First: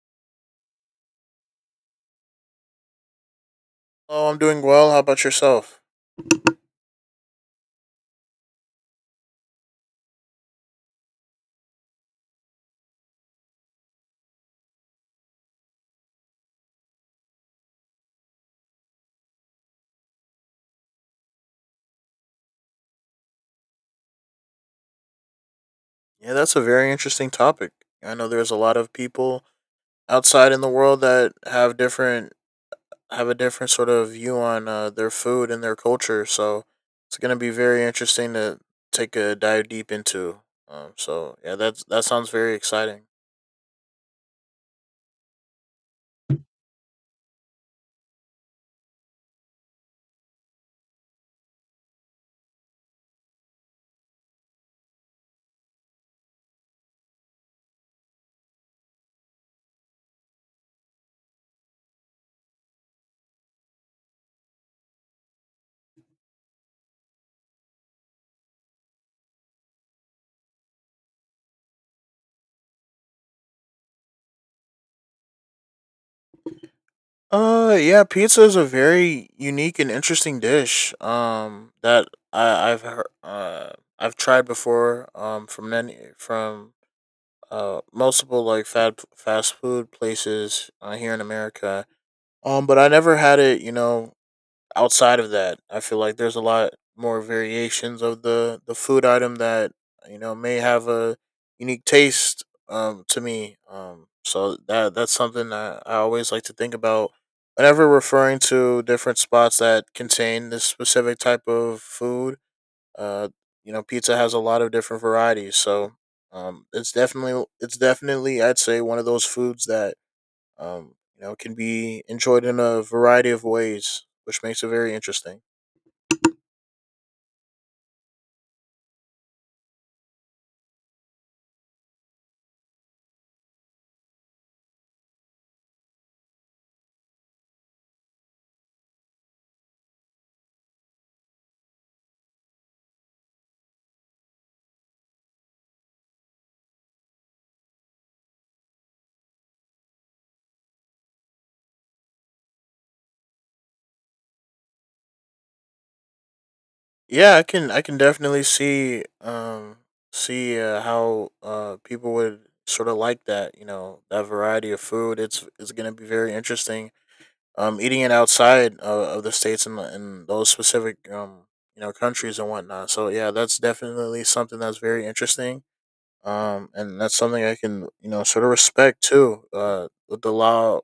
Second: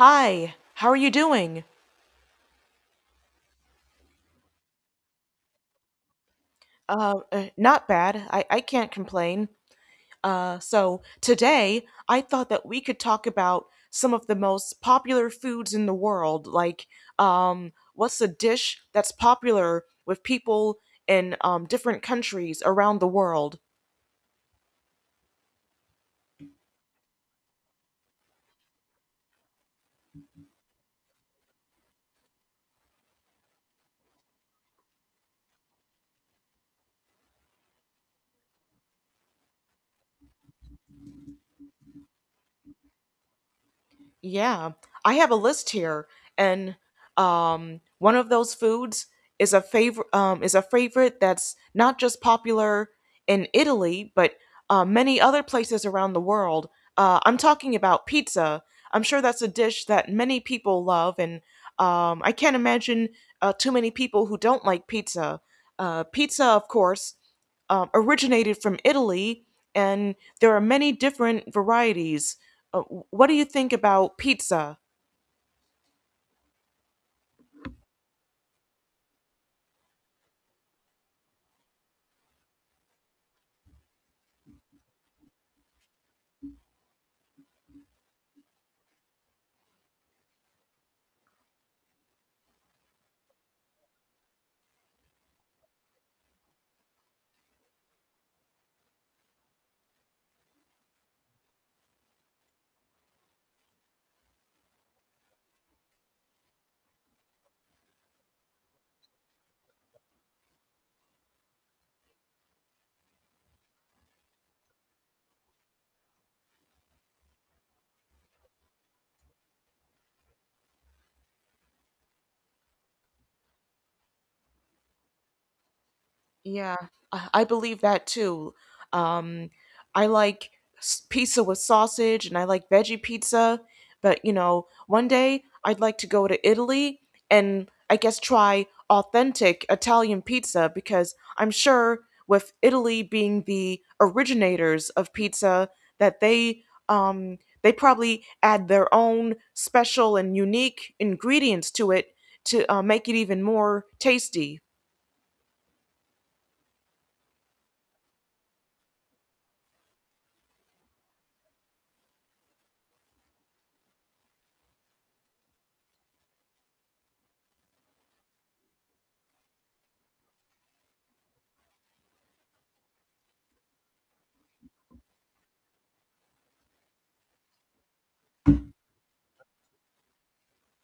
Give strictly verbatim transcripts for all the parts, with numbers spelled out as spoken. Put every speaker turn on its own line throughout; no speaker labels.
Hi, how are you doing?
Oh, I'm doing well. How about yourself?
Uh, uh, not bad. I, I can't complain. Uh, so today I thought that we could talk about some of the most popular foods in the world. Like, um, what's a dish that's popular with people in um, different countries around the world?
Yeah, that's a very interesting topic. I know there's a lot of people outside in the world that have different have a different sort of view on uh, their food and their culture. So it's gonna be very interesting to take a dive deep into. Um, so yeah, that's that sounds very exciting.
Yeah, I have a list here, and um, one of those foods is a favorite um, is a favorite that's not just popular in Italy, but uh, many other places around the world. Uh, I'm talking about pizza. I'm sure that's a dish that many people love, and um, I can't imagine uh, too many people who don't like pizza. Uh, pizza, of course, um, originated from Italy, and there are many different varieties. Uh, what do you think about pizza?
Uh, yeah, pizza is a very unique and interesting dish. Um, that I I've heard, uh I've tried before. Um, from many from uh, multiple like fat fast food places uh, here in America. Um, but I never had it. You know, outside of that, I feel like there's a lot more variations of the the food item that you know may have a unique taste. Um, to me. Um, so that that's something that I always like to think about whenever referring to different spots that contain this specific type of food. Uh, you know, pizza has a lot of different varieties, so um, it's definitely it's definitely I'd say one of those foods that um, you know can be enjoyed in a variety of ways, which makes it very interesting.
Yeah, I I believe that too. Um, I like s- pizza with sausage and I like veggie pizza, but you know, one day I'd like to go to Italy and I guess try authentic Italian pizza because I'm sure with Italy being the originators of pizza that they um they probably add their own special and unique ingredients to it to uh, make it even more tasty.
Yeah, I can I can definitely see um see uh, how uh people would sort of like that, you know, that variety of food. It's it's going to be very interesting um, eating it outside of, of the states and the- and those specific um, you know countries and whatnot. So yeah, that's definitely something that's very interesting. Um, and that's something I can you know sort of respect too. Uh, with the law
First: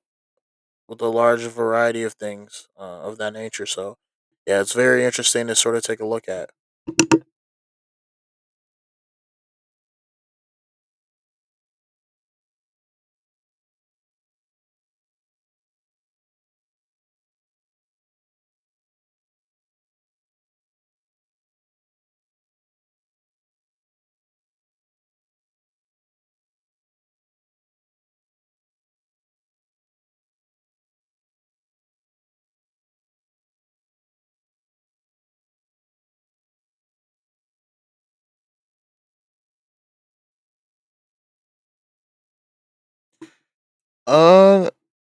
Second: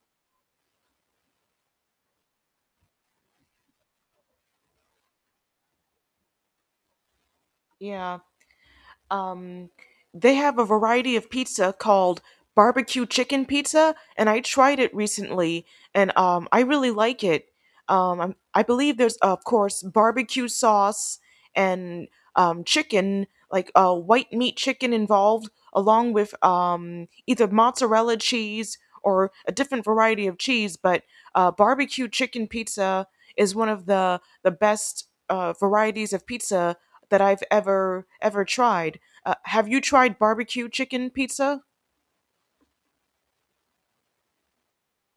with the large variety of things uh, of that nature. So yeah, it's very interesting to sort of take a look at.
Yeah. Um, they have a variety of pizza called barbecue chicken pizza, and I tried it recently, and um, I really like it. Um, I'm- I believe there's, of course, barbecue sauce and um, chicken, like uh, white meat chicken involved, along with um, either mozzarella cheese or a different variety of cheese. But uh, barbecue chicken pizza is one of the the best uh, varieties of pizza that I've ever ever tried. Uh, have you tried barbecue chicken pizza?
Uh,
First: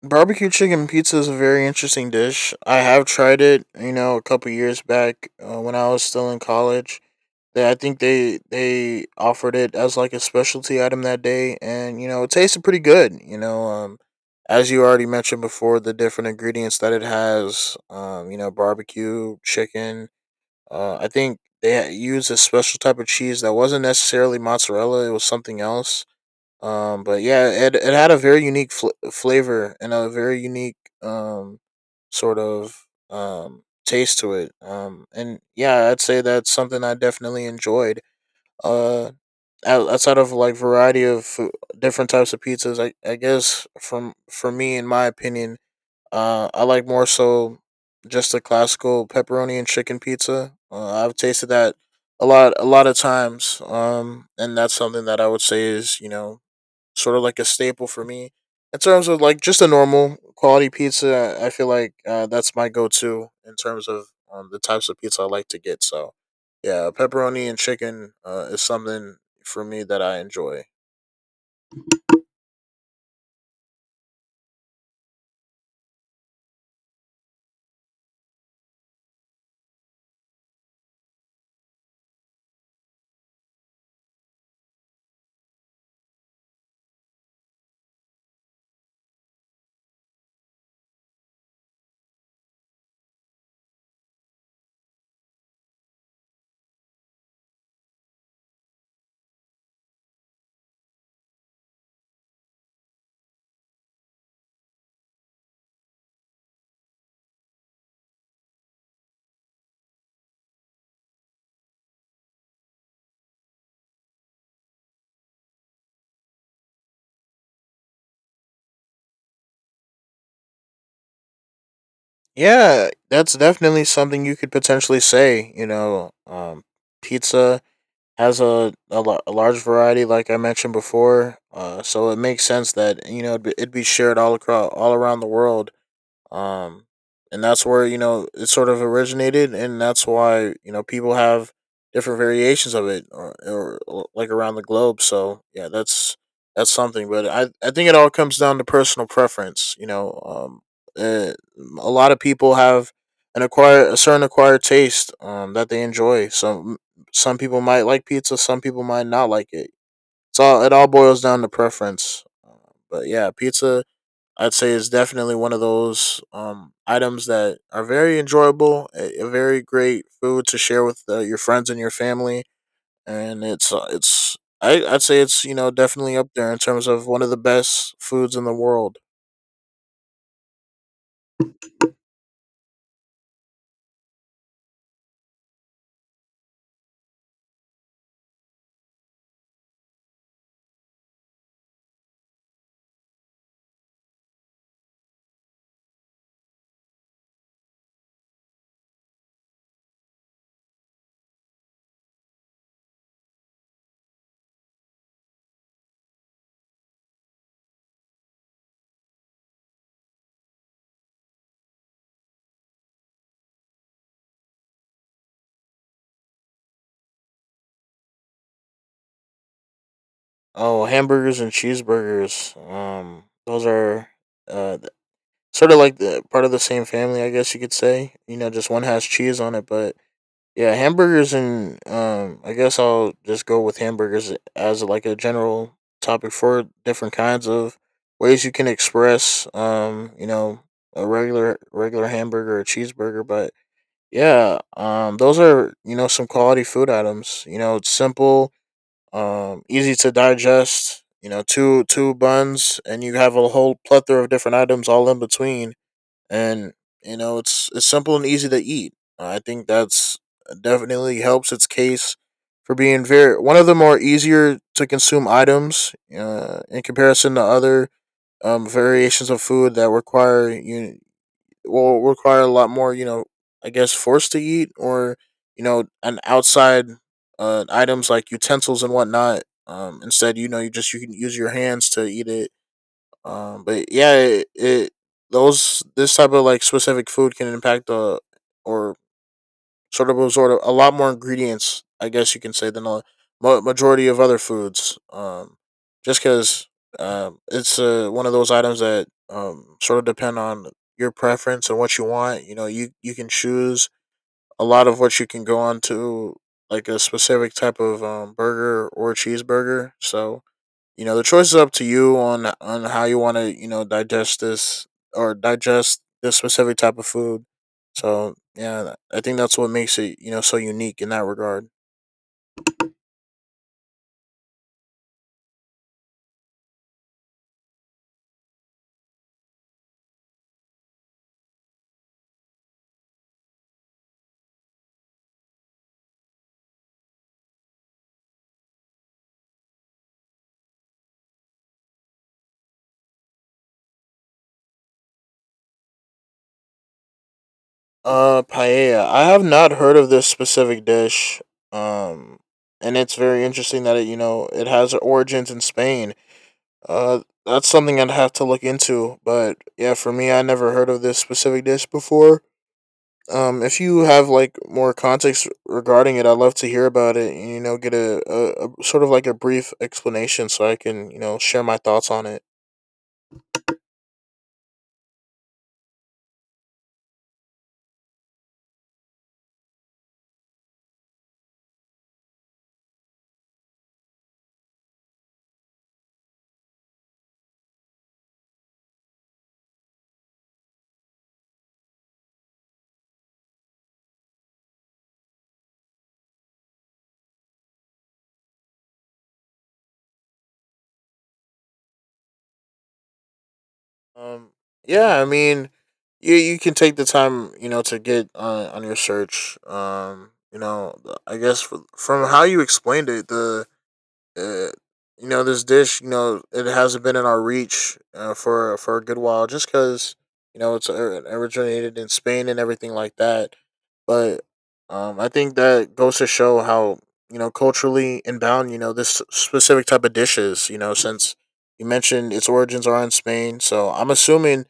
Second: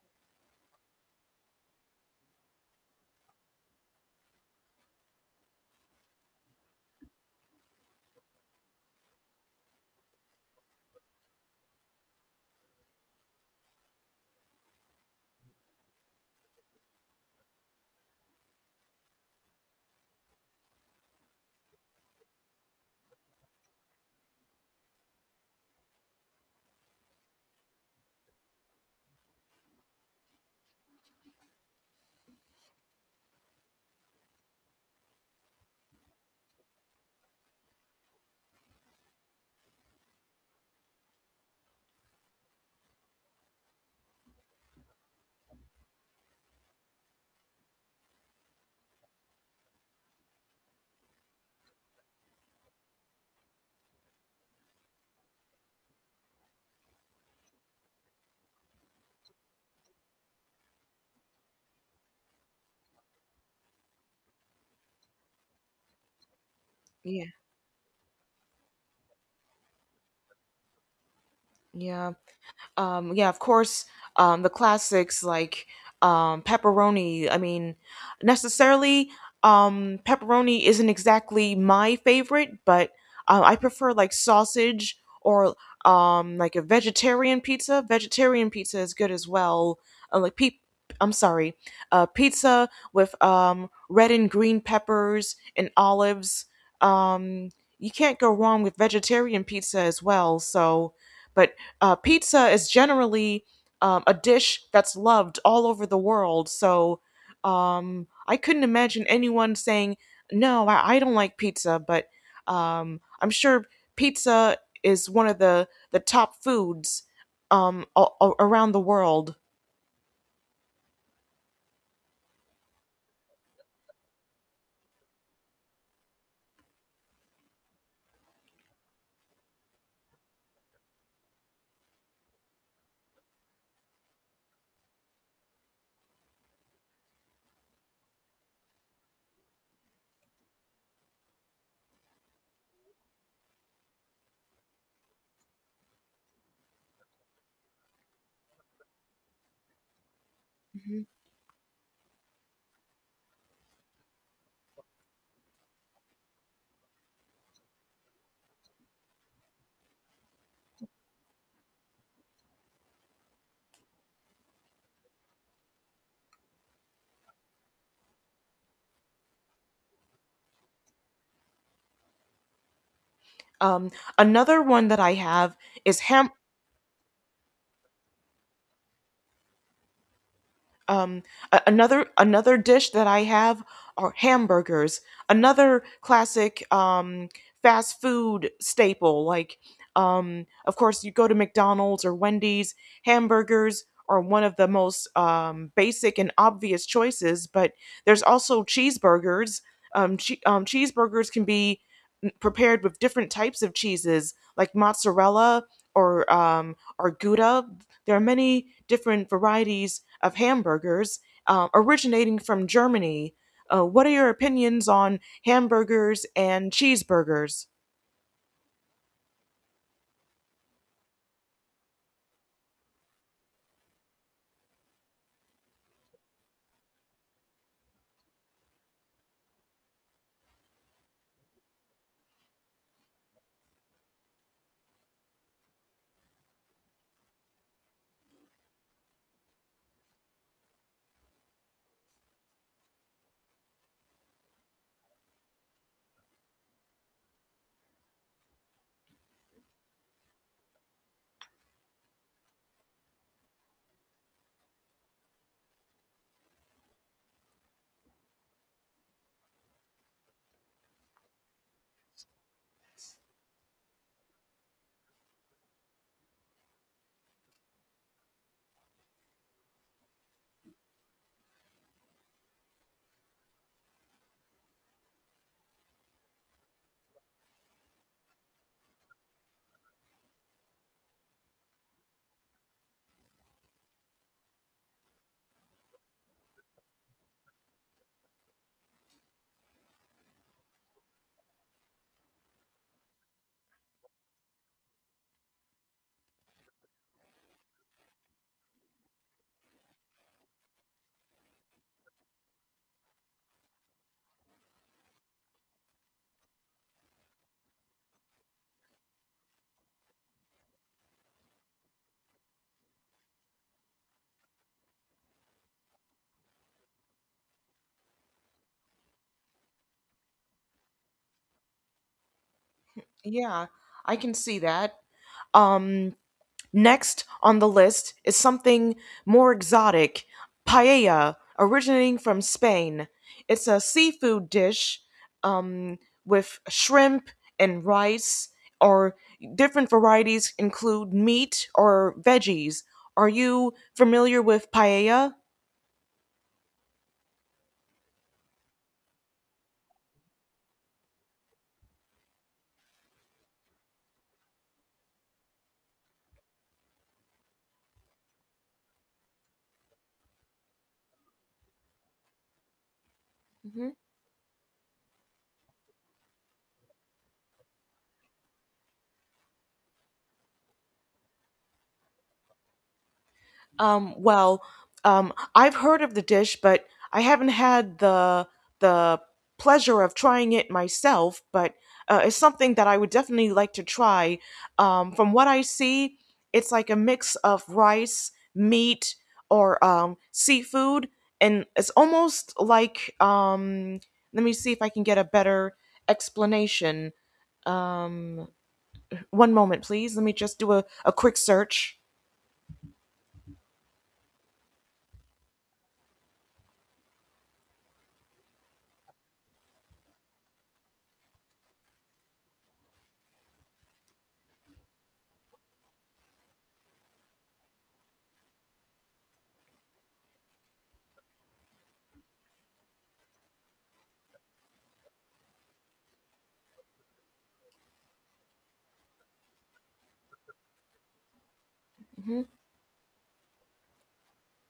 Barbecue chicken pizza is a very interesting dish. I have tried it, you know, a couple years back uh, when I was still in college. They, I think they they offered it as like a specialty item that day, and you know it tasted pretty good. You know, um, as you already mentioned before, the different ingredients that it has, um, you know, barbecue, chicken. Uh, I think they ha- used a special type of cheese that wasn't necessarily mozzarella; it was something else. Um, but yeah, it it had a very unique fl- flavor and a very unique um sort of um taste to it. Um, and yeah, I'd say that's something I definitely enjoyed uh out- outside of like variety of fo- different types of pizzas i, I guess from for me in my opinion uh I like more so just the classical pepperoni and chicken pizza. uh, I've tasted that a lot a lot of times, um, and that's something that I would say is, you know, sort of like a staple for me. In terms of like just a normal quality pizza, I feel like uh, that's my go-to in terms of um, the types of pizza I like to get. So, yeah,
Yeah,
pepperoni and chicken uh, is something for me that I enjoy.
yeah, um yeah, of course. Um the classics, like um pepperoni. I mean, necessarily um pepperoni isn't exactly my favorite, but uh, I prefer like sausage or um like a vegetarian pizza. Vegetarian pizza is good as well. uh, like pe- I'm sorry. Uh pizza with um red and green peppers and olives. um you can't go wrong with vegetarian pizza as well, so. But uh, pizza is generally um, a dish that's loved all over the world. So um, I couldn't imagine anyone saying, no, I, I don't like pizza. But um, I'm sure pizza is one of the, the top foods um, a- a- around the world.
Yeah, that's definitely something you could potentially say. You know, um, pizza has a, a, la- a large variety, like I mentioned before. Uh, so it makes sense that you know it'd be, it'd be shared all across all around the world, um, and that's where you know it sort of originated, and that's why you know people have different variations of it, or, or like around the globe. So yeah, that's that's something, but i i think it all comes down to personal preference, you know. um
Mhm.
uh, a lot of people have an acquire a certain acquired taste um that they enjoy. some some people might like pizza, some people might not like it. It's all it all boils down to preference. Uh, but yeah, pizza I'd say is definitely one of those um, items that are very enjoyable, a, a very great food to share with uh, your friends and your family, and it's uh,
Um,
it's
another
I,
one that
I'd
I
say it's you
have
know
is
definitely up
ham
there in terms of one of the best foods in the world.
um a- another another dish that I have are hamburgers, another classic um fast food staple. Like um of course, you go to McDonald's or Wendy's, hamburgers are one of the most um, basic and obvious choices. But there's also cheeseburgers. Um, che- um, cheeseburgers can be prepared with different types of cheeses like mozzarella or um, or gouda. There are many different varieties of hamburgers uh, originating from Germany. Uh, what are your opinions on hamburgers and cheeseburgers?
Oh, hamburgers and cheeseburgers, um, those are uh, th- sort of like the part of the same family, I guess you could say. You know, just one has cheese on it. But yeah, hamburgers, and um, I guess I'll just go with hamburgers as like a general topic for different kinds of ways you can express, um, you know, a regular regular hamburger or cheeseburger. But yeah, um, those are you know some quality food items. You know, it's simple, um, easy to digest. You know, two two buns, and you have a whole plethora of different items all in between. And you know it's it's simple and easy to eat. I think that's definitely helps its case for being very one of the more easier to consume items uh, in comparison to other um, variations of food that require you will require a lot more, you know, I guess force to eat, or you know an outside uh, items like utensils and whatnot. Um, instead, you know you just you can use your hands to eat it, um, but yeah, it, it those this type of like specific food can impact the or sort of absorb a lot more ingredients, I guess you can say, than the ma- majority of other foods. Um, just because um, it's uh, one of those items that um sort of depend on your preference and what you want. You know, you you can choose a lot of what you can go on to like a specific type of um burger or cheeseburger. So you know the choice is up to you on on how you want to you know digest this or digest this specific type of food. So yeah, I think that's what makes it you know so unique in that regard.
Yeah, I can see that. Um, Next on the list is something more exotic: paella, originating from Spain. It's a seafood dish um, with shrimp and rice, or different varieties include meat or veggies. Are you familiar with paella?
Uh paella, I have not heard of this specific dish, um, and it's very interesting that it, you know, it has origins in Spain. uh that's something I'd have to look into, but yeah, for me I never heard of this specific dish before. Um, if
Mhm.
you have like more context regarding it, I'd love to hear about it. And, you know, get a, a, a sort of like a brief explanation so I can you know share my thoughts on it.
Um, well, um, I've heard of the dish, but I haven't had the the pleasure of trying it myself. But uh, it's something that I would definitely like to try. Um, from what I see, it's like a mix of rice, meat, or um, seafood, and it's almost like um, let me see if I can get a better explanation. Um, one moment, please. Let me just do a, a quick search.
Um, yeah, I mean, you you can take the time you know to get on on your search. Um, you know, I guess fr- from how you explained it, the uh, you know this dish, you know, it hasn't been in our reach uh, for for a good while, just because you know it's uh, originated in Spain and everything like that. But um, I think that goes to show how you know culturally inbound you know this specific type of dish is, you know, since you mentioned
Hmm.
its origins are in Spain. So I'm assuming i-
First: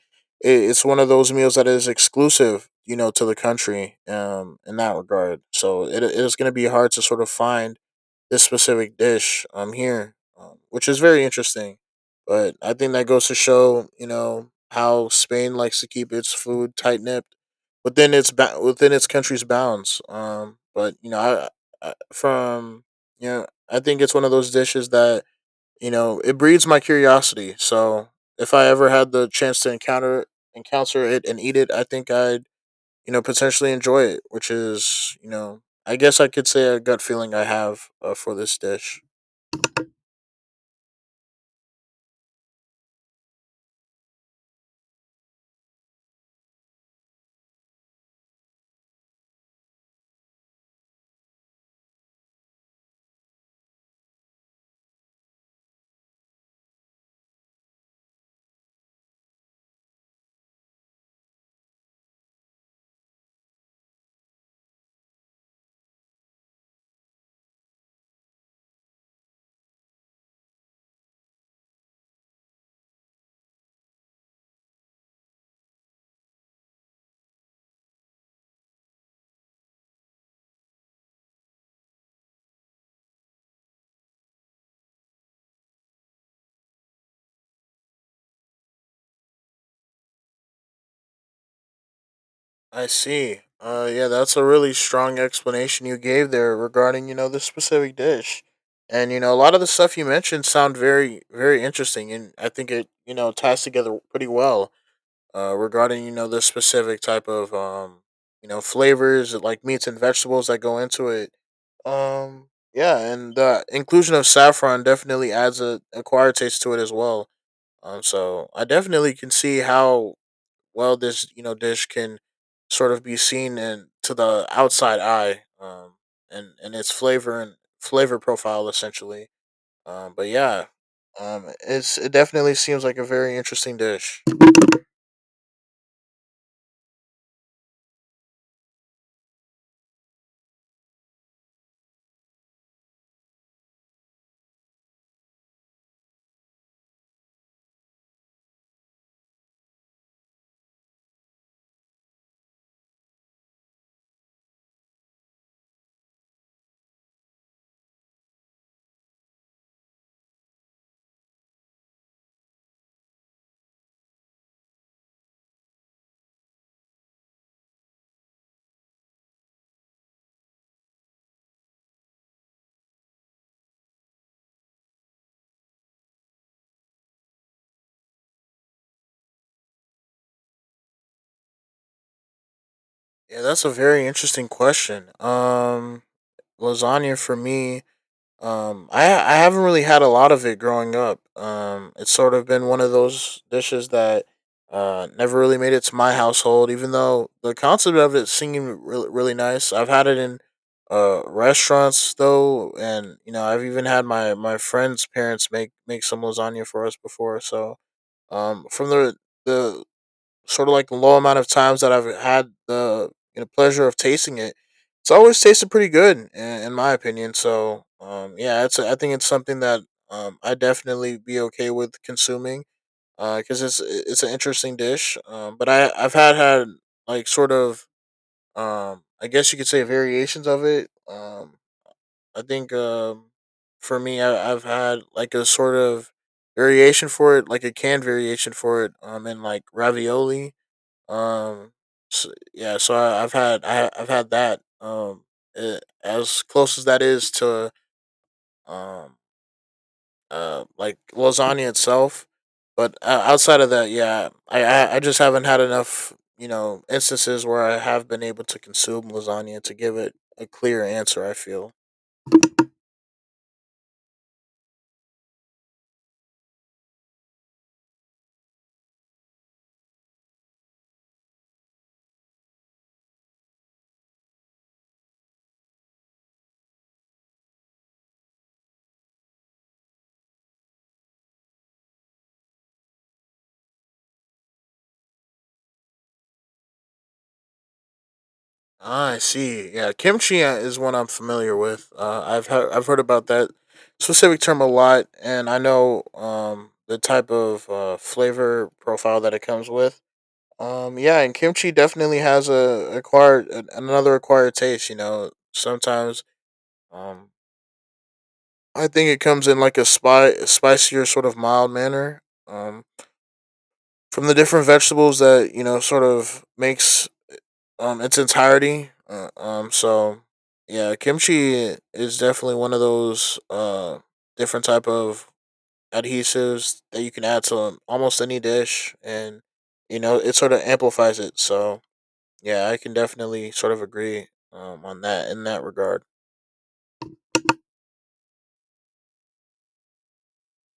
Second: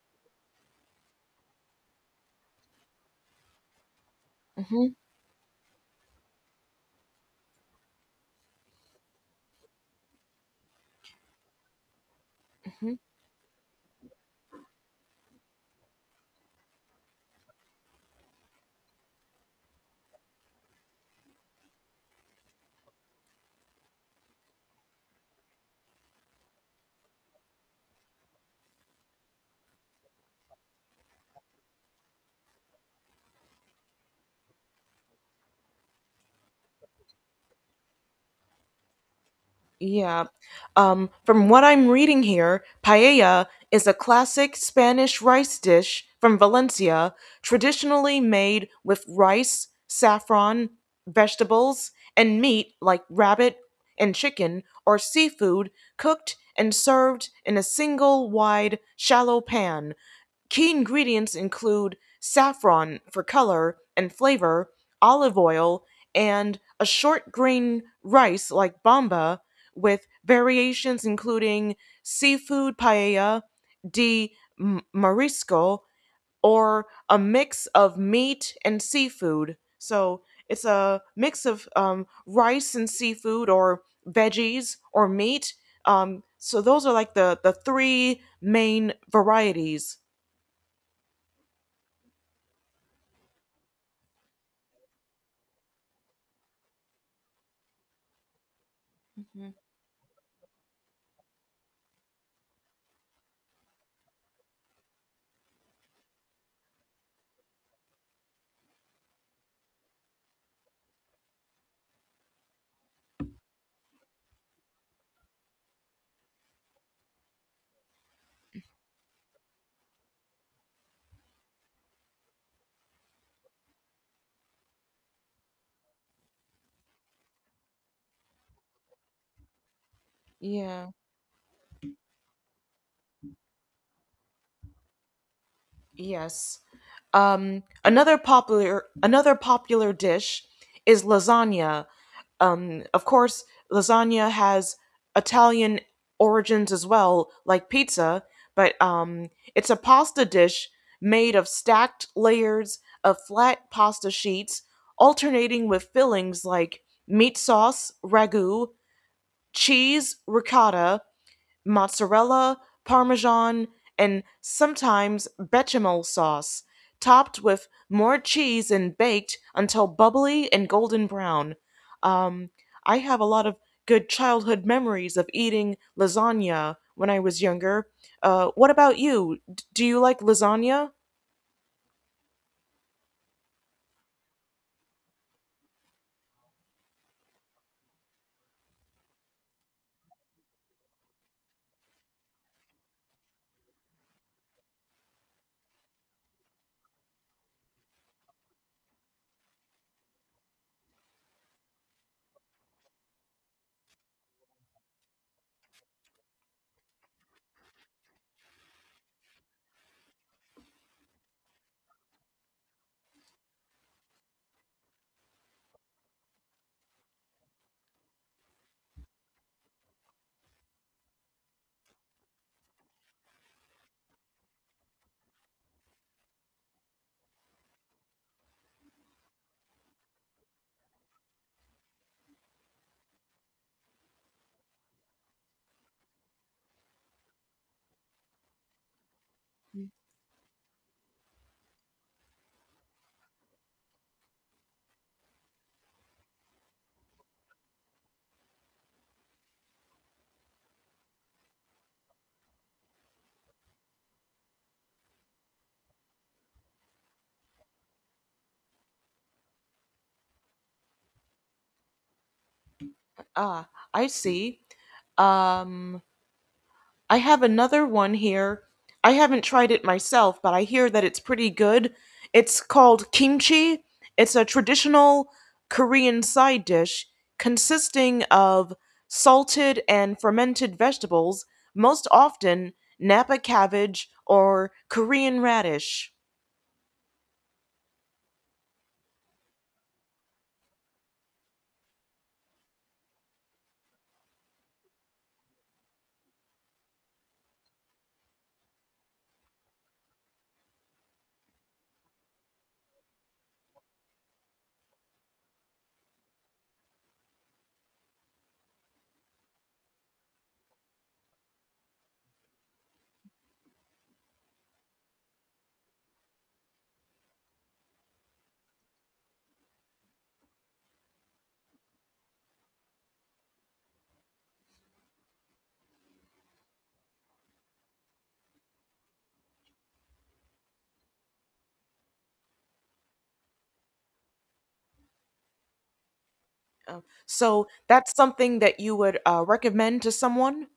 it's one of those meals that is exclusive you know to the country, um, in
Hmm.
that regard. So it it is going to be hard to sort of find this specific dish um here, um, which is very interesting. But I think that goes to show, you know, how Spain likes to keep its food tight nipped within its ba- within its country's bounds. Um, but you know, I, I from you know, I think it's one of those dishes that you know it breeds my curiosity. So if I ever had the chance to encounter encounter it and eat it, I think I'd you know, potentially enjoy it, which is, you know, I guess I could say a gut feeling I have uh, for this dish.
Yeah. Um, from what I'm reading here, paella is a classic Spanish rice dish from Valencia, traditionally made with rice, saffron, vegetables, and meat like rabbit and chicken or seafood, cooked and served in a single wide, shallow pan. Key ingredients include saffron for color and flavor, olive oil, and a short grain rice like bamba, with variations including seafood paella de marisco or a mix of meat and seafood. So it's a mix of um, rice and seafood or veggies or meat. Um, so those are like the, the three main varieties.
I see. Uh, yeah, that's a really strong explanation you gave there regarding, you know, this specific dish. And, you know, a lot of the stuff you mentioned sound very, very interesting. And I think it, you know, ties together pretty well uh, regarding, you know, this specific type of, um, you know, flavors like meats and vegetables that go into it. Um, yeah, and the inclusion of saffron definitely adds a acquired taste to it as well. Um, so I definitely can see how well this you know dish can sort of be seen and to the outside eye, um, and and its flavor and flavor profile essentially. Um, but yeah,
Yeah.
um, it's it definitely seems like a very interesting dish.
Yes. Um, another popular another popular dish is lasagna. Um, of course, lasagna has Italian origins as well, like pizza, but um, it's a pasta dish made of stacked layers of flat pasta sheets, alternating with fillings like meat sauce, ragu, cheese, ricotta, mozzarella, parmesan, and sometimes bechamel sauce, topped with more cheese and baked until bubbly and golden brown. Um, I have a lot of good childhood memories of eating lasagna when I was younger. Uh, what about you? D- do you like lasagna?
Yeah, that's a very interesting question. Um, lasagna for me, um, I I haven't really had a lot of it growing up. Um, it's sort of been one of those dishes that uh never really made it to my household, even though the concept of it seemed really really nice. I've had it in uh restaurants, though, and you know I've even had my my friend's parents make make some lasagna for us before. So um, from the the sort of like the low amount of times that I've had the you know, pleasure of tasting it, it's always tasted pretty good in, in my opinion. So um, yeah, it's I think it's something that um, I definitely be okay with consuming because it's it's an interesting dish. Um, but I I've had had like sort of um, I guess you could say variations of it. Um, I think um, for me, I, I've had like a sort of variation for it, like a canned variation for it, um, in like ravioli um, so, yeah, so I, I've had I, I've had that. Um, it, as close as that is to um uh like lasagna itself, but uh, outside of that, yeah, I, I I just haven't had enough you know instances where I have been able to consume lasagna to give it a clear answer, I feel.
Ah, I see. Um, I have another one here. I haven't tried it myself, but I hear that it's pretty good. It's called kimchi. It's a traditional Korean side dish consisting of salted and fermented vegetables, most often napa cabbage or Korean radish.
Ah, I see. Yeah, kimchi uh, is one I'm familiar with. Uh, I've he- I've heard about that specific term a lot, and I know um the type of uh, flavor profile that it comes with. Um, yeah, and kimchi definitely has a acquired an- another acquired taste. You know, sometimes um I think it comes in like a spy spicier sort of mild manner. Um, from the different vegetables that you know sort of makes um its entirety. Uh, um so yeah, kimchi is definitely one of those uh different type of adhesives that you can add to almost any dish, and you know, it sort of amplifies it. So, yeah, I can definitely sort of agree um on that in that regard.
So that's something that you would uh, recommend to someone?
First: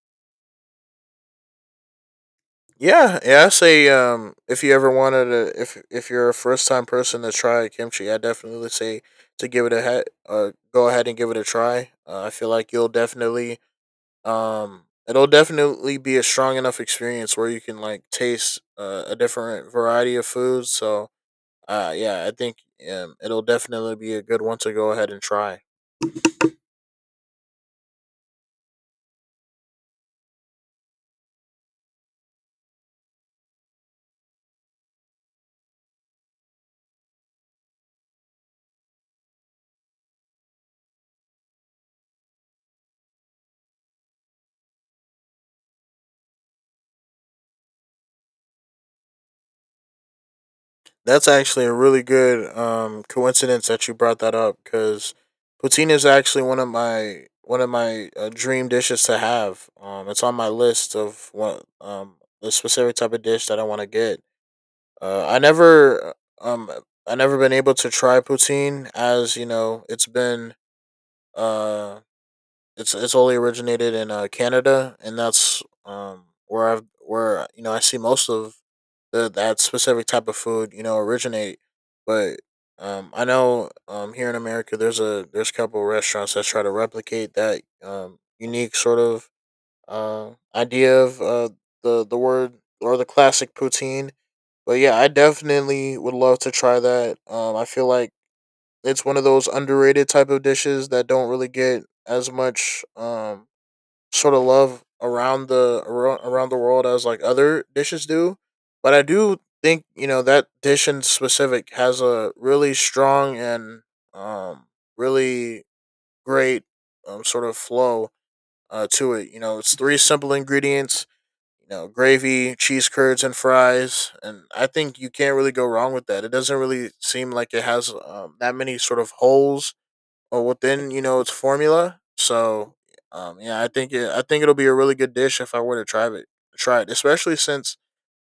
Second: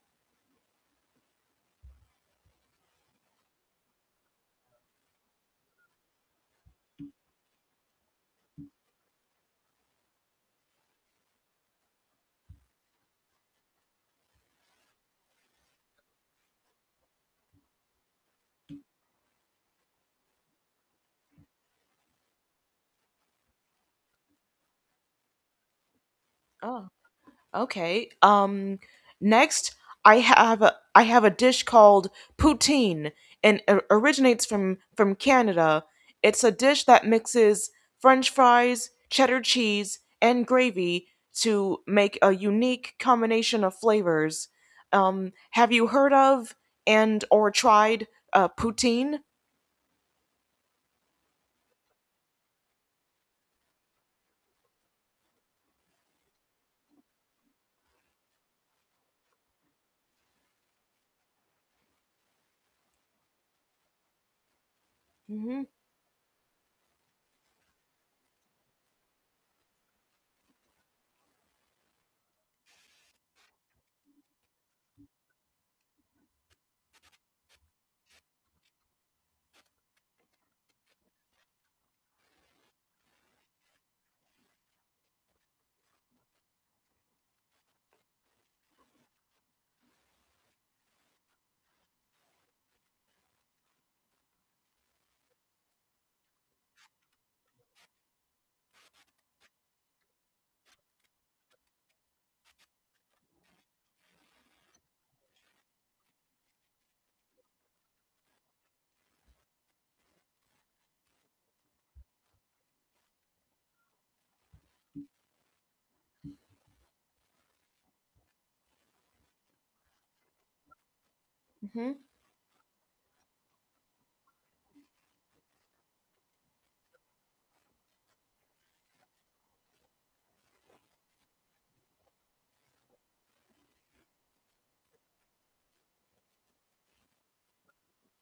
Yeah, yeah, I say um if you ever wanted to, if if you're a first time person to try kimchi, I definitely say to give it a he- uh, go ahead and give it a try. Uh, I feel like you'll definitely um it'll definitely be a strong enough experience where you can like taste uh, a different variety of foods, so uh yeah, I think um, it'll definitely be a good one to go ahead and try.
Oh. Okay. Um, next I have a, I have a dish called poutine, and it originates from from Canada. It's a dish that mixes french fries, cheddar cheese, and gravy to make a unique combination of flavors. Um, have you heard of and or tried uh poutine?
That's actually a really good um coincidence that you brought that up, because poutine is actually one of my one of my uh, dream dishes to have. Um it's on my list of what um the specific type of dish that I want to get. Uh, I
Mhm.
never um I never been able to try poutine, as you know, it's been uh it's it's only originated in uh, Canada, and that's um where I've, where you know I see most of the that specific type of food, you know, originate. But um I know um here in America there's a, there's a couple restaurants that try to replicate that um unique sort of uh idea of uh the the word, or the classic poutine. But yeah, I definitely would love to try that. Um, I feel like it's one of those underrated type of dishes that don't really get as much um sort of love around the around, around the world as like other dishes do. But I do think, you know, that dish in specific has a really strong and um really great um sort of flow uh to it. You know, it's three simple ingredients, you know,
Mhm.
gravy, cheese curds, and fries. And I think you can't really go wrong with that. It doesn't really seem like it has um, that many sort of holes or within, you know, its formula. So um, yeah, I think it, I think it'll be a really good dish if I were to try it. Try it, especially since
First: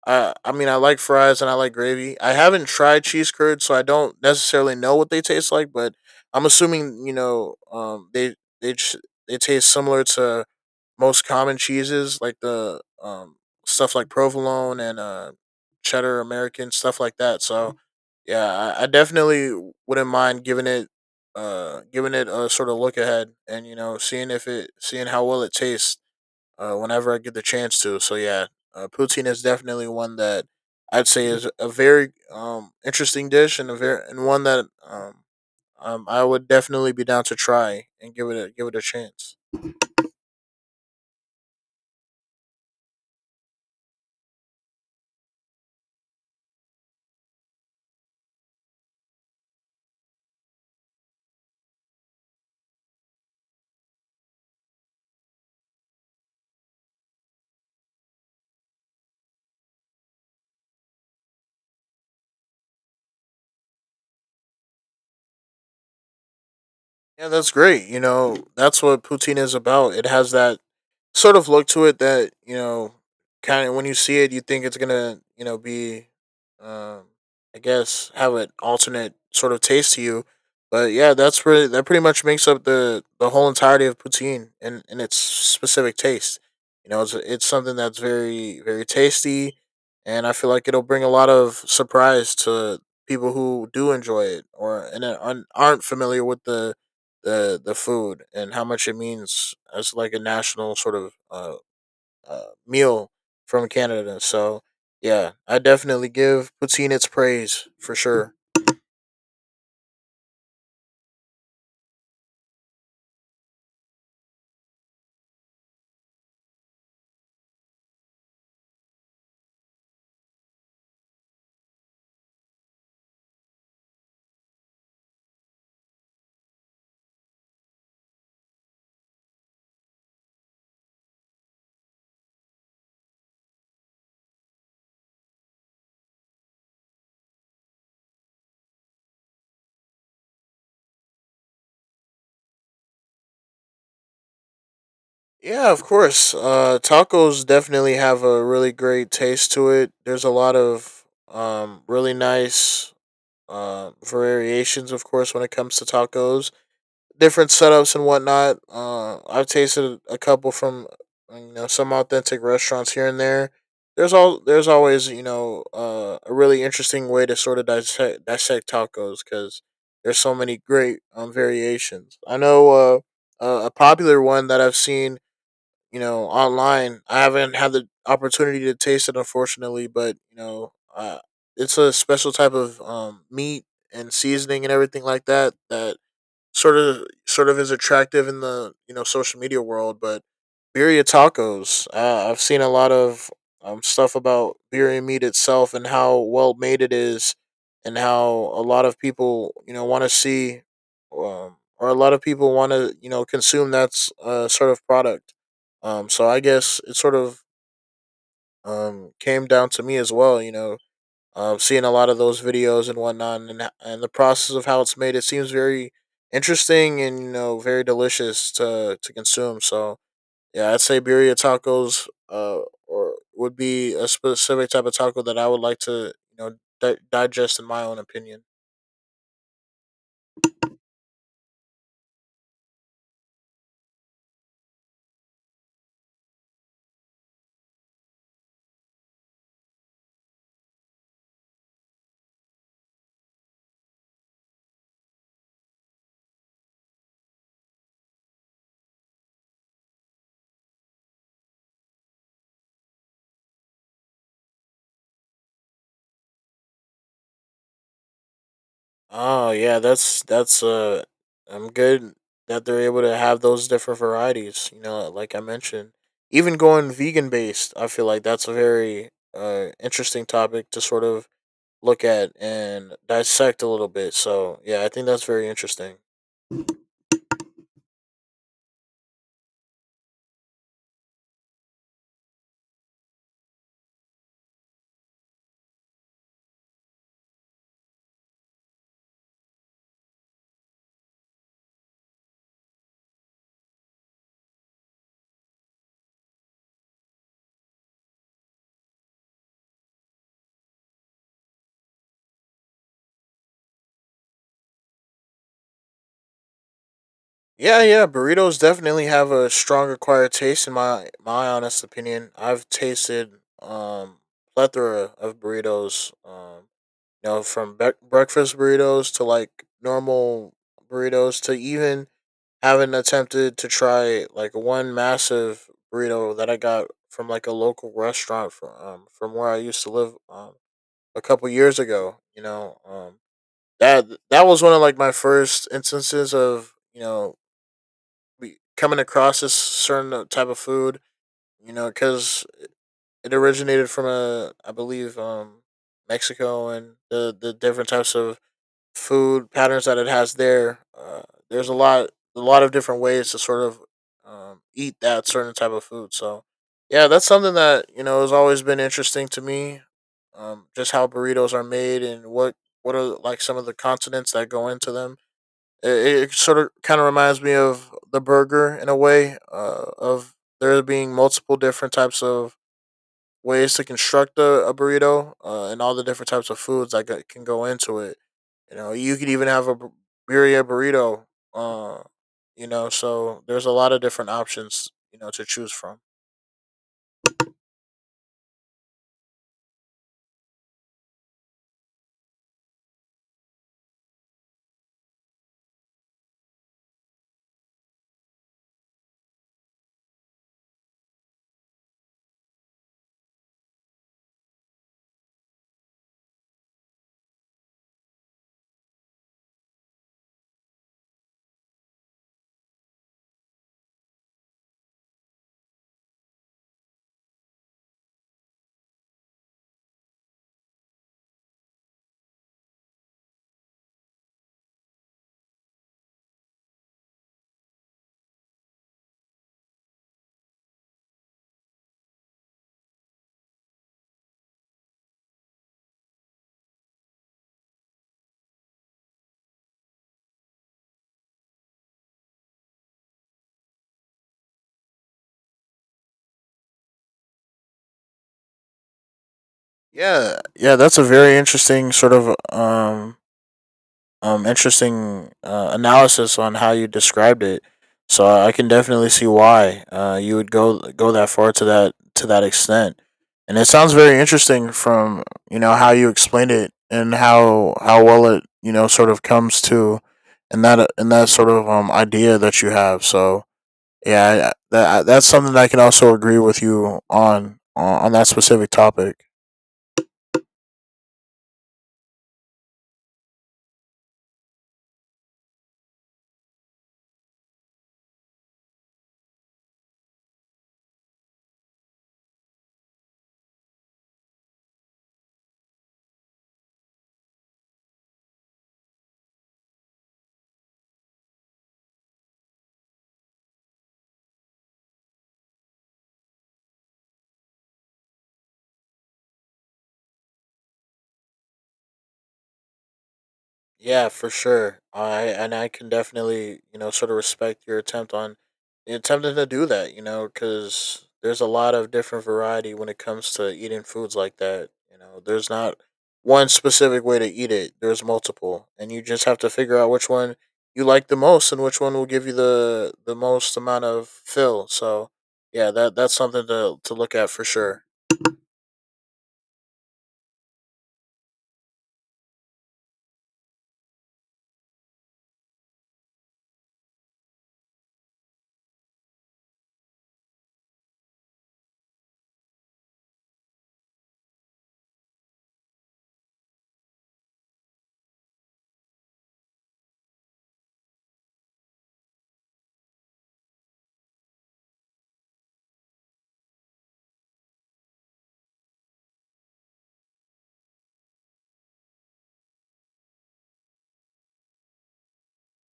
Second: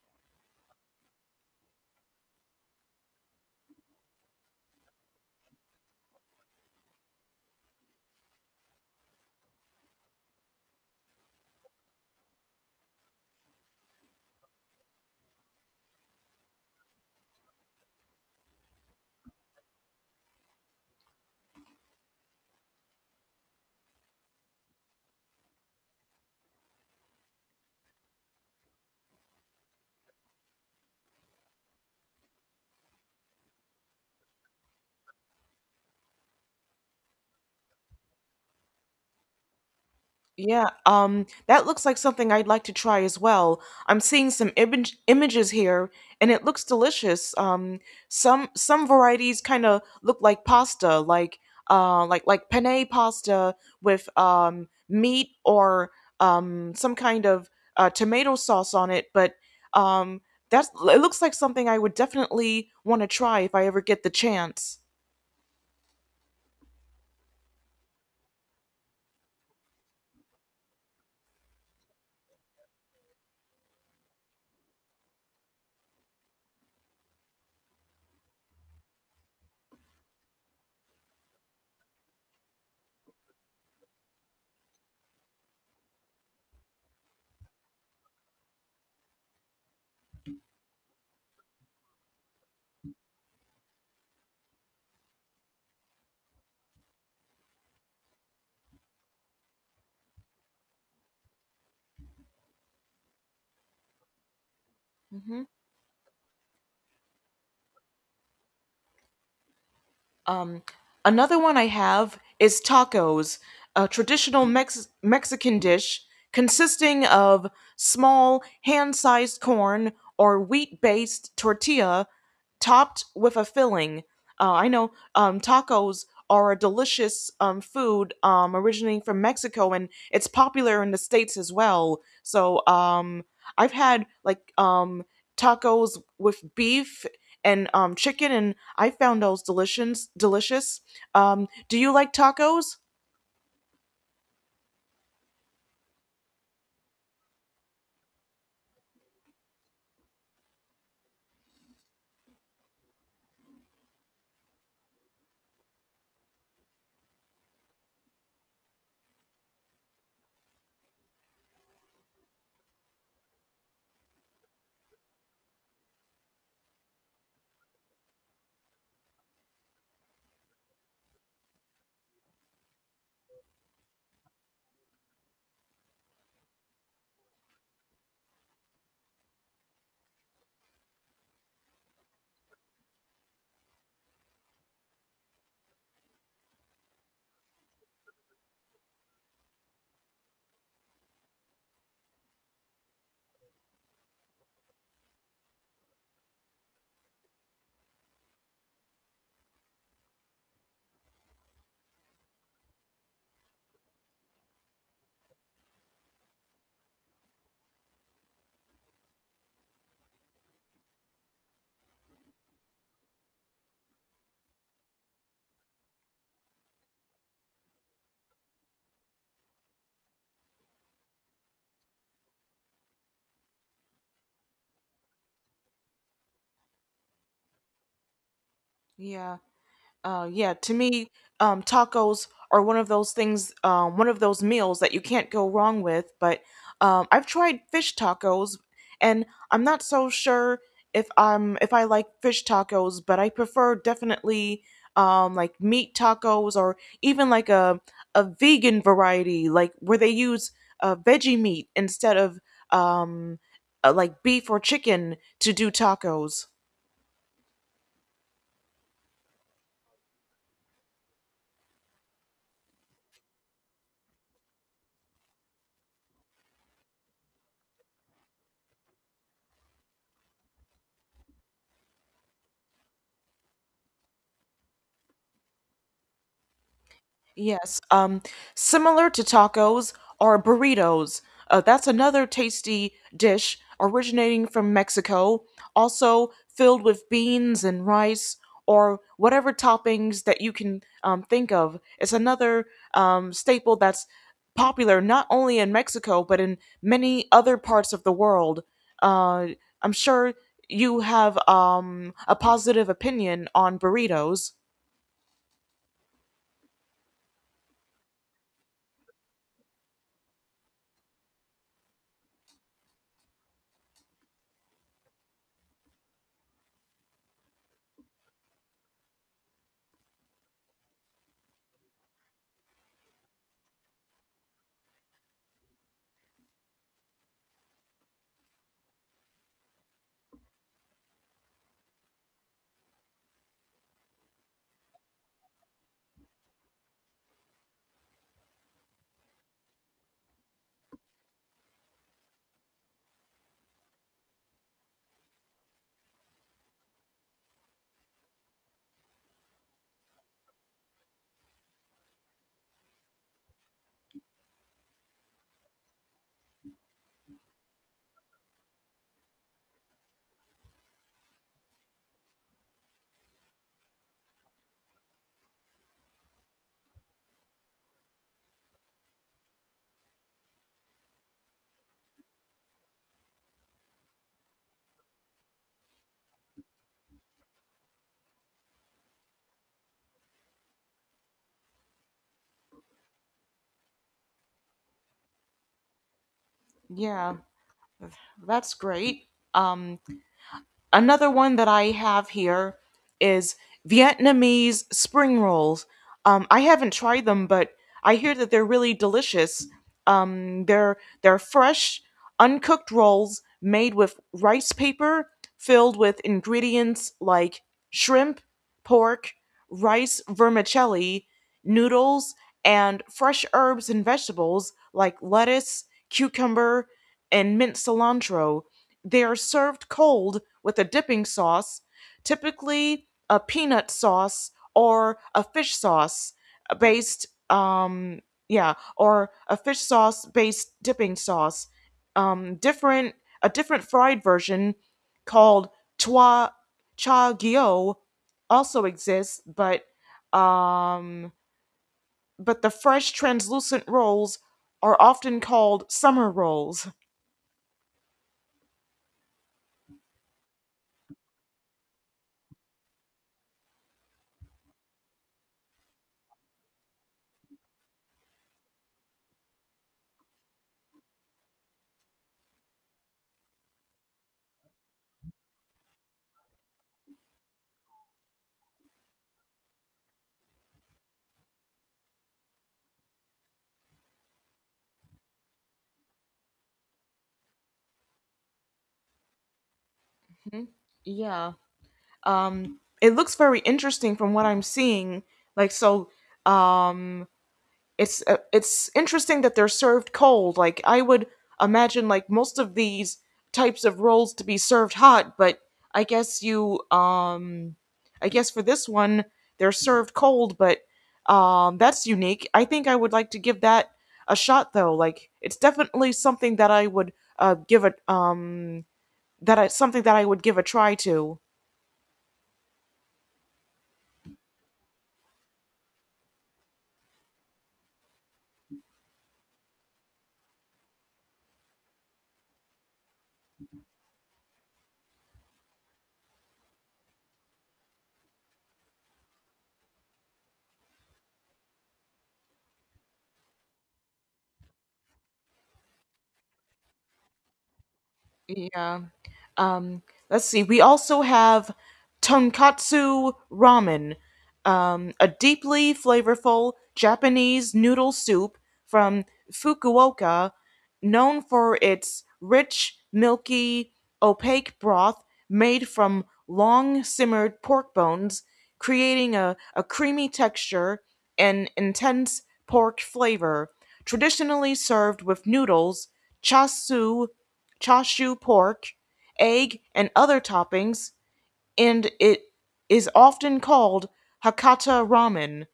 I I mean, I like fries and I like gravy. I haven't tried cheese curds, so I don't necessarily know what they taste like. But I'm assuming, you know, um, they they ch- they taste similar to most common cheeses, like the um stuff like provolone and uh cheddar, american, stuff like that. So yeah, i, I definitely wouldn't mind giving it uh giving it a sort of look ahead, and you know, seeing if it, seeing how well it tastes uh whenever I get the chance to. So yeah, uh, poutine is definitely one that I'd say is a very um interesting dish, and a very, and one that um, um I would definitely be down to try and give it a, give it a chance.
Yeah, um, that looks like something I'd like to try as well. I'm seeing some image images here, and it looks delicious. Um, some some varieties kind of look like pasta, like uh, like like penne pasta with um meat or um some kind of uh, tomato sauce on it. But um, that's, it looks like something I would definitely want to try if I ever get the chance.
Yeah, that's great. You know, that's what poutine is about. It has that sort of look to it that, you know, kind of when you see it, you think it's going to, you know, be, um, I guess, have an alternate sort of taste to you. But yeah, that's really, that pretty much makes up the, the whole entirety of poutine, and, and its specific taste. You know, it's, it's something that's very, very tasty. And I feel like it'll bring a lot of surprise to people who do enjoy it, or and uh, aren't aren't familiar with the the the food, and how much it means as like a national sort of uh, uh meal from Canada. So yeah,
Hmm.
I definitely give poutine its praise for sure.
Um, another one I have is tacos, a traditional Mex- Mexican dish consisting of small, hand sized corn or wheat based tortilla topped with a filling. Uh, I know um, tacos are a delicious um, food um, originating from Mexico, and it's popular in the States as well. So um, I've had like um, tacos with beef and um, chicken, and I found those delicious. Delicious. Um, do you like tacos?
Yeah, of course. Uh, tacos definitely have a really great taste to it. There's a lot of um really nice uh variations, of course, when it comes to tacos, different setups and whatnot. Uh, I've tasted a couple from uh, you know, some authentic restaurants here and there. There's all there's always, you know, uh, a really interesting way to sort of dissect, dissect tacos, because there's so many great um, variations. I know uh, uh, a popular one that I've seen, you know, online. I haven't had the opportunity to taste it, unfortunately, but you know, uh, it's a special type of um, meat and seasoning and everything like that, that sort of sort of is attractive in the, you know, social media world, but birria tacos. Uh, I've seen a lot of um, stuff about birria meat itself and how well made it is, and how a lot of people, you know, want to see, um, or a lot of people want to, you know, consume that s- uh, sort of product. Um, so I guess it sort of um, came down to me as well. You know, um, seeing a lot of those videos and whatnot, and and the process of how it's made, it seems very interesting and, you know, very delicious to to consume. So yeah, I'd say birria tacos, uh, or would be a specific type of taco that I would like to, you know, di- digest in my own opinion.
Yeah. Uh, yeah, to me, um, tacos are one of those things, um, one of those meals that you can't go wrong with. But um, I've tried fish tacos, and I'm not so sure if I'm if I like fish tacos, but I prefer definitely um, like meat tacos or even like a a vegan variety, like where they use uh, veggie meat instead of um, uh, like beef or chicken to do tacos.
Oh yeah, that's that's uh, I'm good that they're able to have those different varieties. You know, like I mentioned, even going vegan based, I feel like that's a very uh interesting topic to sort of look at and dissect a little bit. So yeah, I think that's very interesting.
Yes, um, similar to tacos are burritos. Uh, that's another tasty dish originating from Mexico, also filled with beans and rice or whatever toppings that you can um, think of. It's another um, staple that's popular not only in Mexico but in many other parts of the world. Uh, I'm sure you have um, a positive opinion on burritos.
Yeah, yeah, burritos definitely have a strong acquired taste in my my honest opinion. I've tasted um plethora of burritos, um, you know, from bre- breakfast burritos to like normal burritos, to even having attempted to try like one massive burrito that I got from like a local restaurant from um, from where I used to live um, a couple years ago. You know, um, that that was one of like my first instances of, you know, we coming across this certain uh, type of food, you know, because it originated from a, I believe, um mexico, and the the different types of food patterns that it has there. Uh, there's a lot a lot of different ways to sort of um, eat that certain type of food. So yeah, that's something that, you know, has always been interesting to me, um, just how burritos are made, and what what are like some of the continents that go into them. It, it sort of kind of reminds me of the burger in a way, uh, of there being multiple different types of ways to construct a, a burrito, uh, and all the different types of foods that g- can go into it. You know, you could even have a bu- birria burrito. Uh, you know, so there's a lot of different options, you know, to choose from.
Yeah, that's great. Um, Another one that I have here is Vietnamese spring rolls. Um, I haven't tried them, but I hear that they're really delicious. Um, they're they're fresh, uncooked rolls made with rice paper, filled with ingredients like shrimp, pork, rice vermicelli, noodles, and fresh herbs and vegetables like lettuce, cucumber, and mint cilantro. They are served cold with a dipping sauce, typically a peanut sauce or a fish sauce uh, based, um, yeah, or a fish sauce based dipping sauce. Um, different a different fried version called chua cha gyo also exists, but um, but the fresh translucent rolls are often called summer rolls.
Yeah, yeah, that's a very interesting sort of um um interesting uh, analysis on how you described it. So I can definitely see why uh, you would go go that far to that to that extent, and it sounds very interesting from, you know, how you explained it, and how how well it, you know, sort of comes to, and that and that sort of um idea that you have. So yeah, I- that that's something that I can also agree with you on, on on that specific topic.
Mhm. Yeah, um, it looks very interesting from what I'm seeing. Like, so, um, it's uh, it's interesting that they're served cold. Like, I would imagine like most of these types of rolls to be served hot, but I guess you um I guess for this one they're served cold. But um, that's unique. I think I would like to give that a shot, though. Like, it's definitely something that I would uh give a um that I, something that I would give a try to.
Yeah, for sure. I And I can definitely, you know, sort of respect your attempt on attempting to do that. You know, because there's a lot of different variety when it comes to eating foods like that. You know, there's not one specific way to eat it. There's multiple, and you just have to figure out which one you like the most and which one will give you the the most amount of fill. So, yeah, that that's something to to look at for sure.
Yeah. Um, let's see. We also have tonkatsu ramen, um, a deeply flavorful Japanese noodle soup from Fukuoka, known for its rich, milky, opaque broth made from long simmered pork bones, creating a, a creamy texture and intense pork flavor. Traditionally served with noodles, chasu chashu pork, egg, and other toppings, and it is often called Hakata ramen.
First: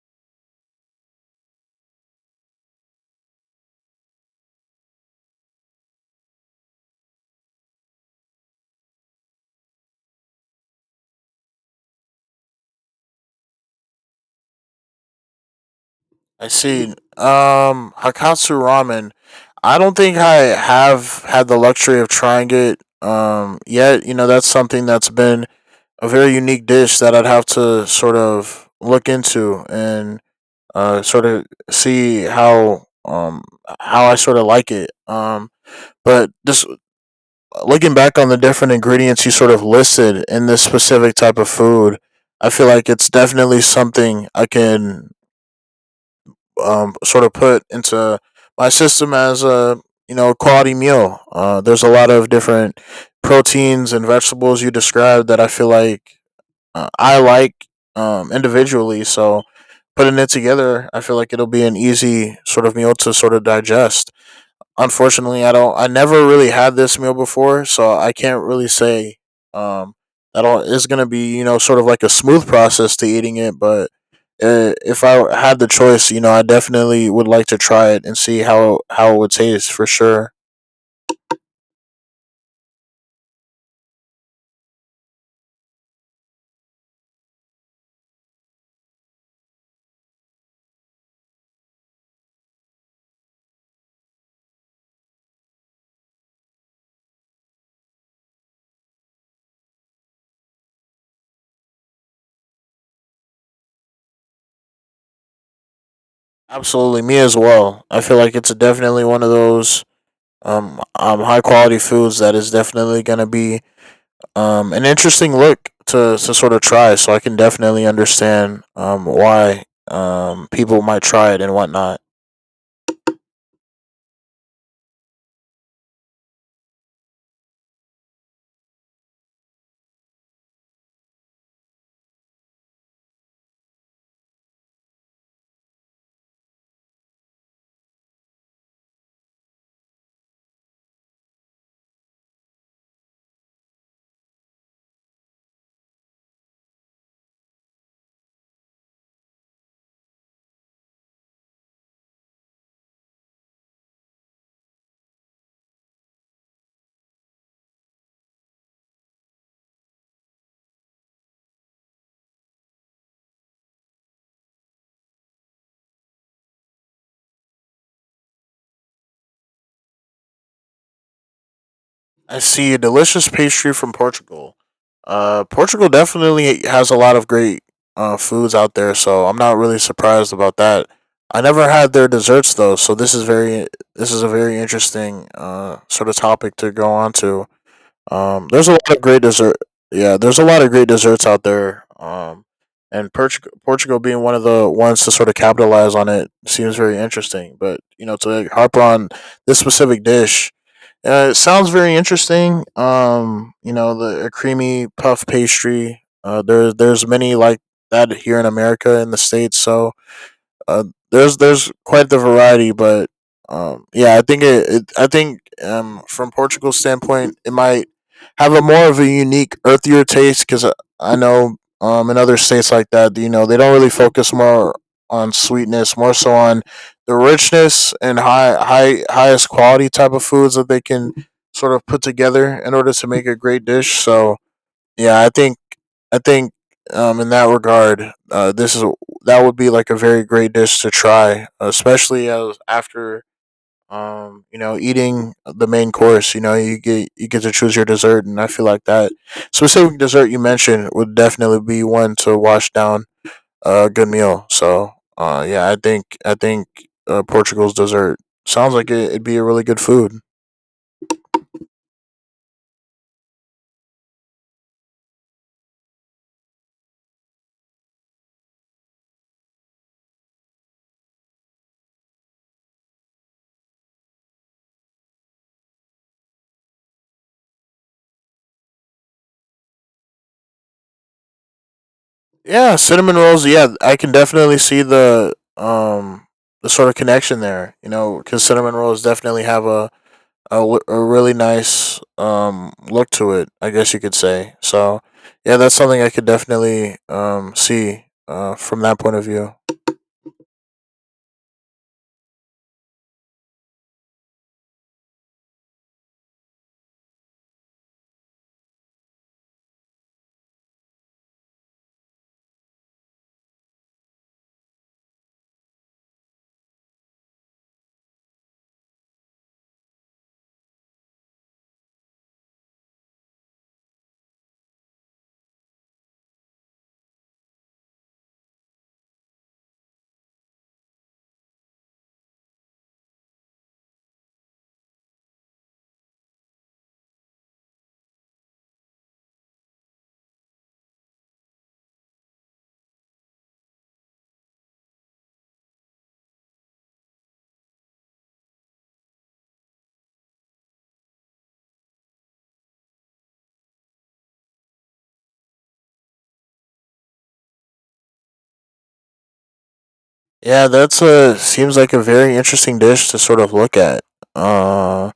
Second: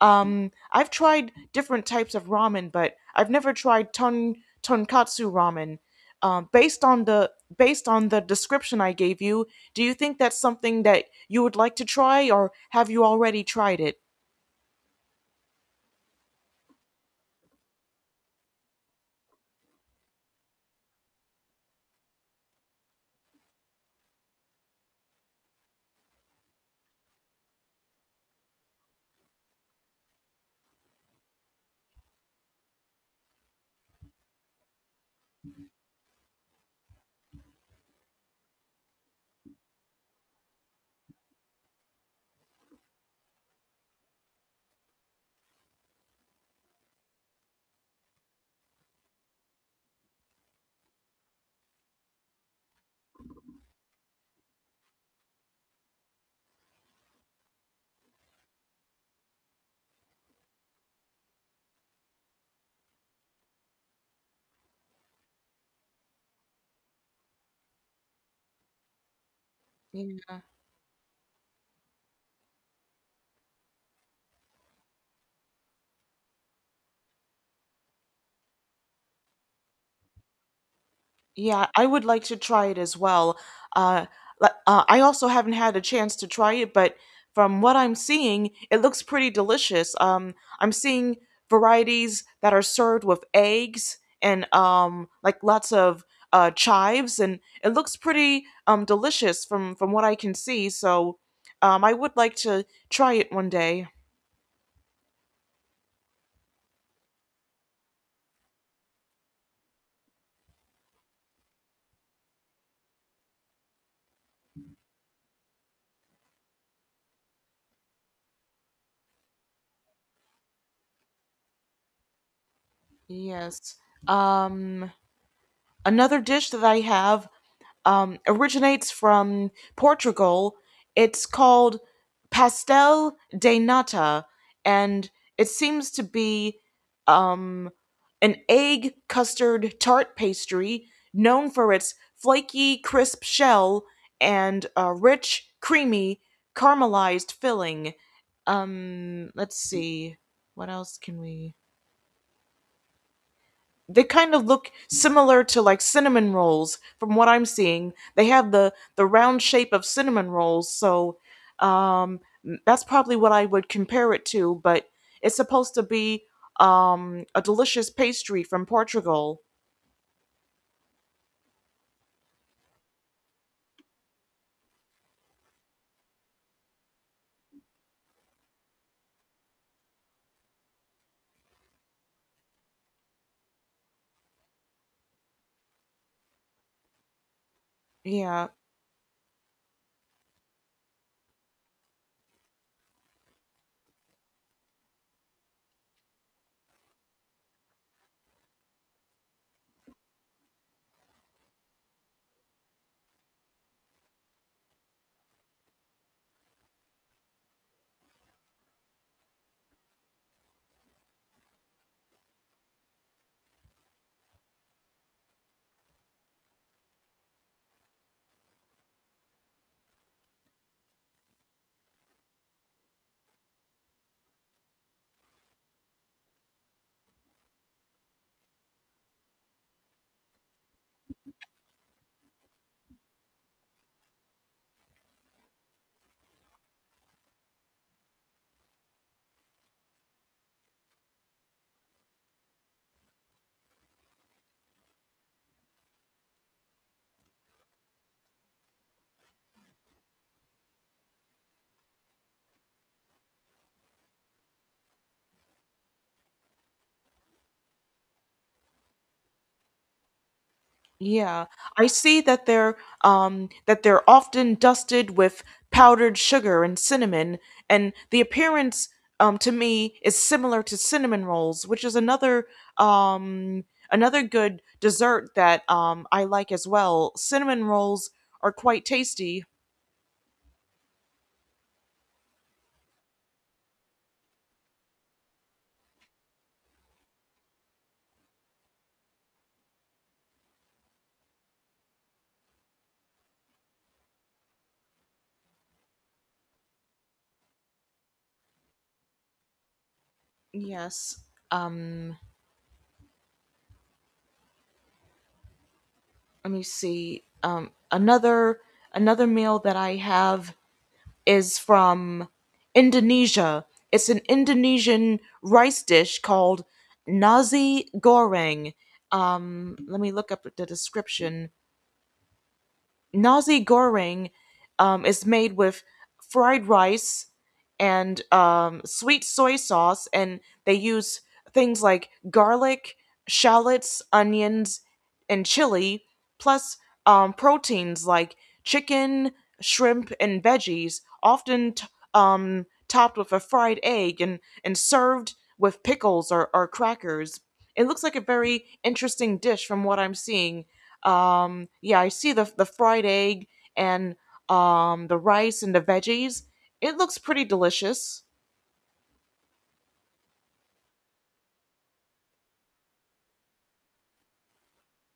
Um, I've tried different types of ramen, but I've never tried ton tonkatsu ramen. Um, based on the based on the description I gave you, do you think that's something that you would like to try, or have you already tried it?
I see. Um, Hakatsu Ramen. I don't think I have had the luxury of trying it um, yet. You know, that's something that's been a very unique dish that I'd have to sort of look into and uh, sort of see how um, how I sort of like it. Um, but just looking back on the different ingredients you sort of listed in this specific type of food, I feel like it's definitely something I can um, sort of put into my system as a you know quality meal. Uh, there's a lot of different proteins and vegetables you described that I feel like uh, I like um, individually. So putting it together, I feel like it'll be an easy sort of meal to sort of digest unfortunately i don't i never really had this meal before so I can't really say um that all is going to be you know sort of like a smooth process to eating it but uh, if I had the choice you know I definitely would like to try it and see how how it would taste for sure
Yeah, I would like to try it as well. Uh, li- uh, I also haven't had a chance to try it, but from what I'm seeing, it looks pretty delicious. Um, I'm seeing varieties that are served with eggs and um, like lots of uh, chives, and it looks pretty um, delicious from from what I can see. So, um, I would like to try it one day.
absolutely me as well I feel like it's definitely one of those um, um high quality foods that is definitely going to be um, an interesting look to, to sort of try. So I can definitely understand um, why um, people might try it and whatnot.
Yes. Um, another dish that I have um, originates from Portugal. It's called pastel de nata, and it seems to be um, an egg custard tart pastry known for its flaky, crisp shell and a rich, creamy, caramelized filling. Um, let's see. What else can we? They kind of look similar to like cinnamon rolls. From what I'm seeing, they have the the round shape of cinnamon rolls, so um that's probably what I would compare it to, but it's supposed to be um a delicious pastry from Portugal.
I see a delicious pastry from Portugal. Uh, Portugal definitely has a lot of great uh, foods out there, so I'm not really surprised about that. I never had their desserts though, so this is very this is a very interesting uh, sort of topic to go on to.
Yeah.
Um, there's a lot of great dessert. Yeah, there's a lot of great desserts out there. Um, and Portugal, Portugal being one of the ones to sort of capitalize on it seems very interesting. But you know, to like, harp on this specific dish, uh, it sounds very interesting. Um, you know, the a creamy puff pastry. Uh, there, there's many like that here in America in the states. So, uh, there's there's quite the variety, but um, yeah, I think it, it I think um, from Portugal's standpoint, it might have a more of a unique, earthier taste because I, I know um, in other states like that, you know, they don't really focus more on sweetness, more so on the richness and high high highest quality type of foods that they can sort of put together in order to make a great dish. So yeah, I think I think um, in that regard, uh, this is that would be like a very great dish to try, especially as after um, you know eating the main course. You know, you get you get to choose your dessert, and I feel like that specific dessert you mentioned would definitely be one to wash down a good meal. So, uh, yeah, I think I think uh, Portugal's dessert sounds like it, it'd be a really good food.
Yeah, I see that they're um that they're often dusted with powdered sugar and cinnamon, and the appearance um to me is similar to cinnamon rolls, which is another um another good dessert that um I like as well. Cinnamon rolls are quite tasty.
Yeah, cinnamon rolls. Yeah, I can definitely see the um the sort of connection there. You know, because cinnamon rolls definitely have a, a w- a really nice um look to it. I guess you could say. So, yeah, that's something I could definitely um see uh from that point of view.
Yes. Um, let me see. Um another another meal that I have is from Indonesia. It's an Indonesian rice dish called nasi goreng. Um, let me look up the description. Nasi goreng um, is made with fried rice and um, sweet soy sauce, and they use things like garlic, shallots, onions, and chili, plus um, proteins like chicken, shrimp, and veggies, often t- um, topped with a fried egg and, and served with pickles or, or crackers. It looks like a very interesting dish. From what I'm seeing, um yeah, I see the the fried egg and um the rice and the veggies. It looks pretty delicious.
Yeah, that's a seems like a very interesting dish to sort of look at. Uh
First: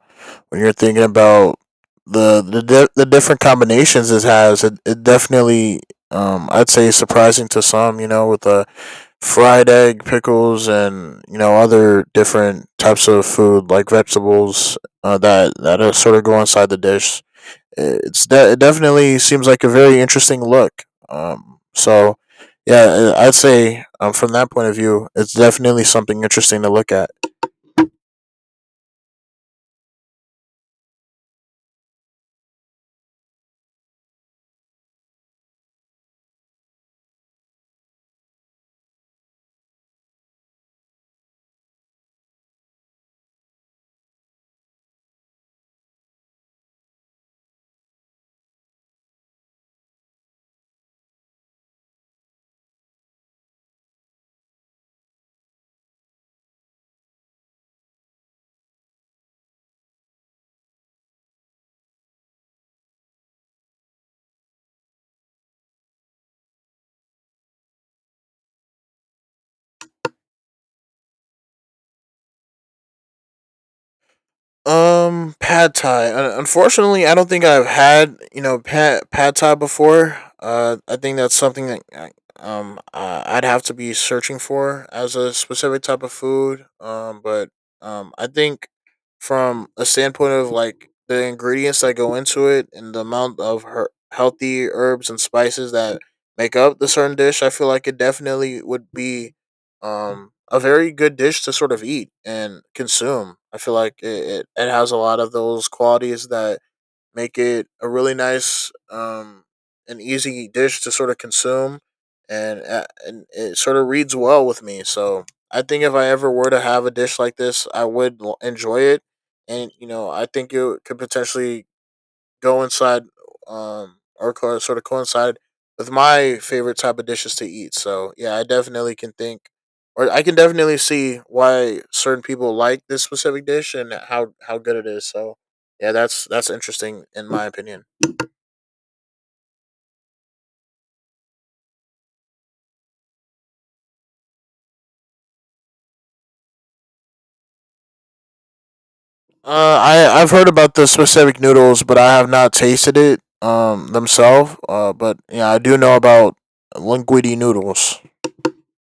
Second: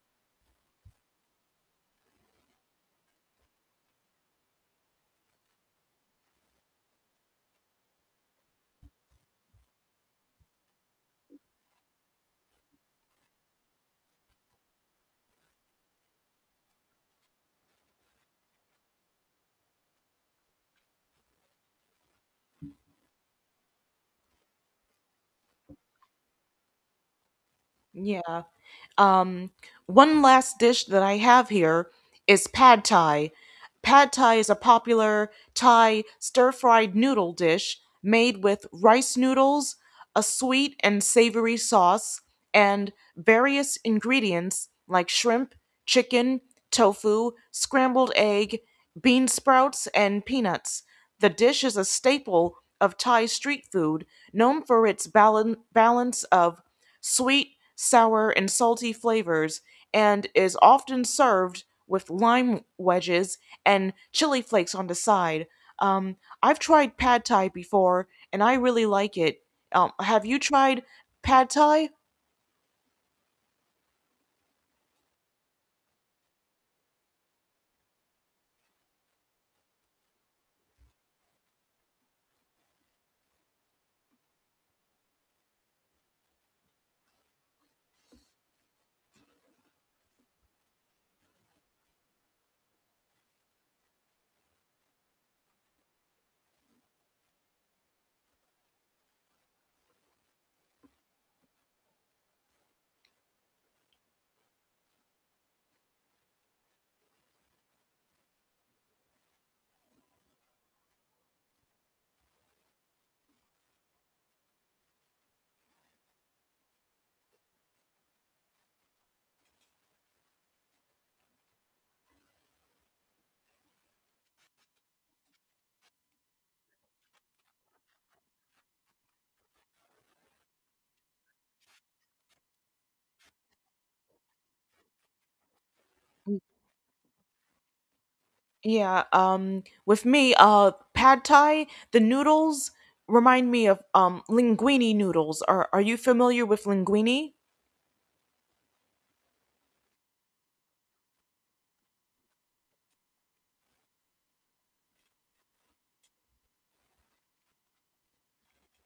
when you're thinking about the the di- the different combinations it has, it, it definitely um I'd say surprising to some, you know, with the fried egg, pickles, and you know other different types of food like vegetables uh, that that are sort of go inside the dish it's de- it definitely seems like a very interesting look. Um, so yeah, I- I'd say um, from that point of view, it's definitely something interesting to look at.
Yeah. Um, one last dish that I have here is pad thai. Pad thai is a popular Thai stir fried noodle dish made with rice noodles, a sweet and savory sauce, and various ingredients like shrimp, chicken, tofu, scrambled egg, bean sprouts, and peanuts. The dish is a staple of Thai street food, known for its balan- balance of sweet, sour, and salty flavors, and is often served with lime wedges and chili flakes on the side. Um, I've tried pad thai before and I really like it. Um, have you tried pad thai?
Um, pad thai. Uh, unfortunately, I don't think I've had you know pad pad thai before. Uh, I think that's something that I- um uh, I'd have to be searching for as a specific type of food. Um, but um, I think from a standpoint of like the ingredients that go into it and the amount of her- healthy herbs and spices that make up the certain dish, I feel like it definitely would be um a very good dish to sort of eat and consume. I feel like it, it, it has a lot of those qualities that make it a really nice um an easy dish to sort of consume and uh, and it sort of reads well with me. So I think if I ever were to have a dish like this, I would l- enjoy it and you know, I think it could potentially coincide um or co- sort of coincide with my favorite type of dishes to eat. So yeah, I definitely can think or I can definitely see why certain people like this specific dish and how how good it is. So yeah, that's that's interesting in my opinion.
Yeah. Um, with me, uh, pad thai, the noodles remind me of um, linguine noodles. Are, are you familiar with linguine?
Uh, I I've heard about the specific noodles, but I have not tasted it um themselves. Uh, but yeah, I do know about linguine noodles.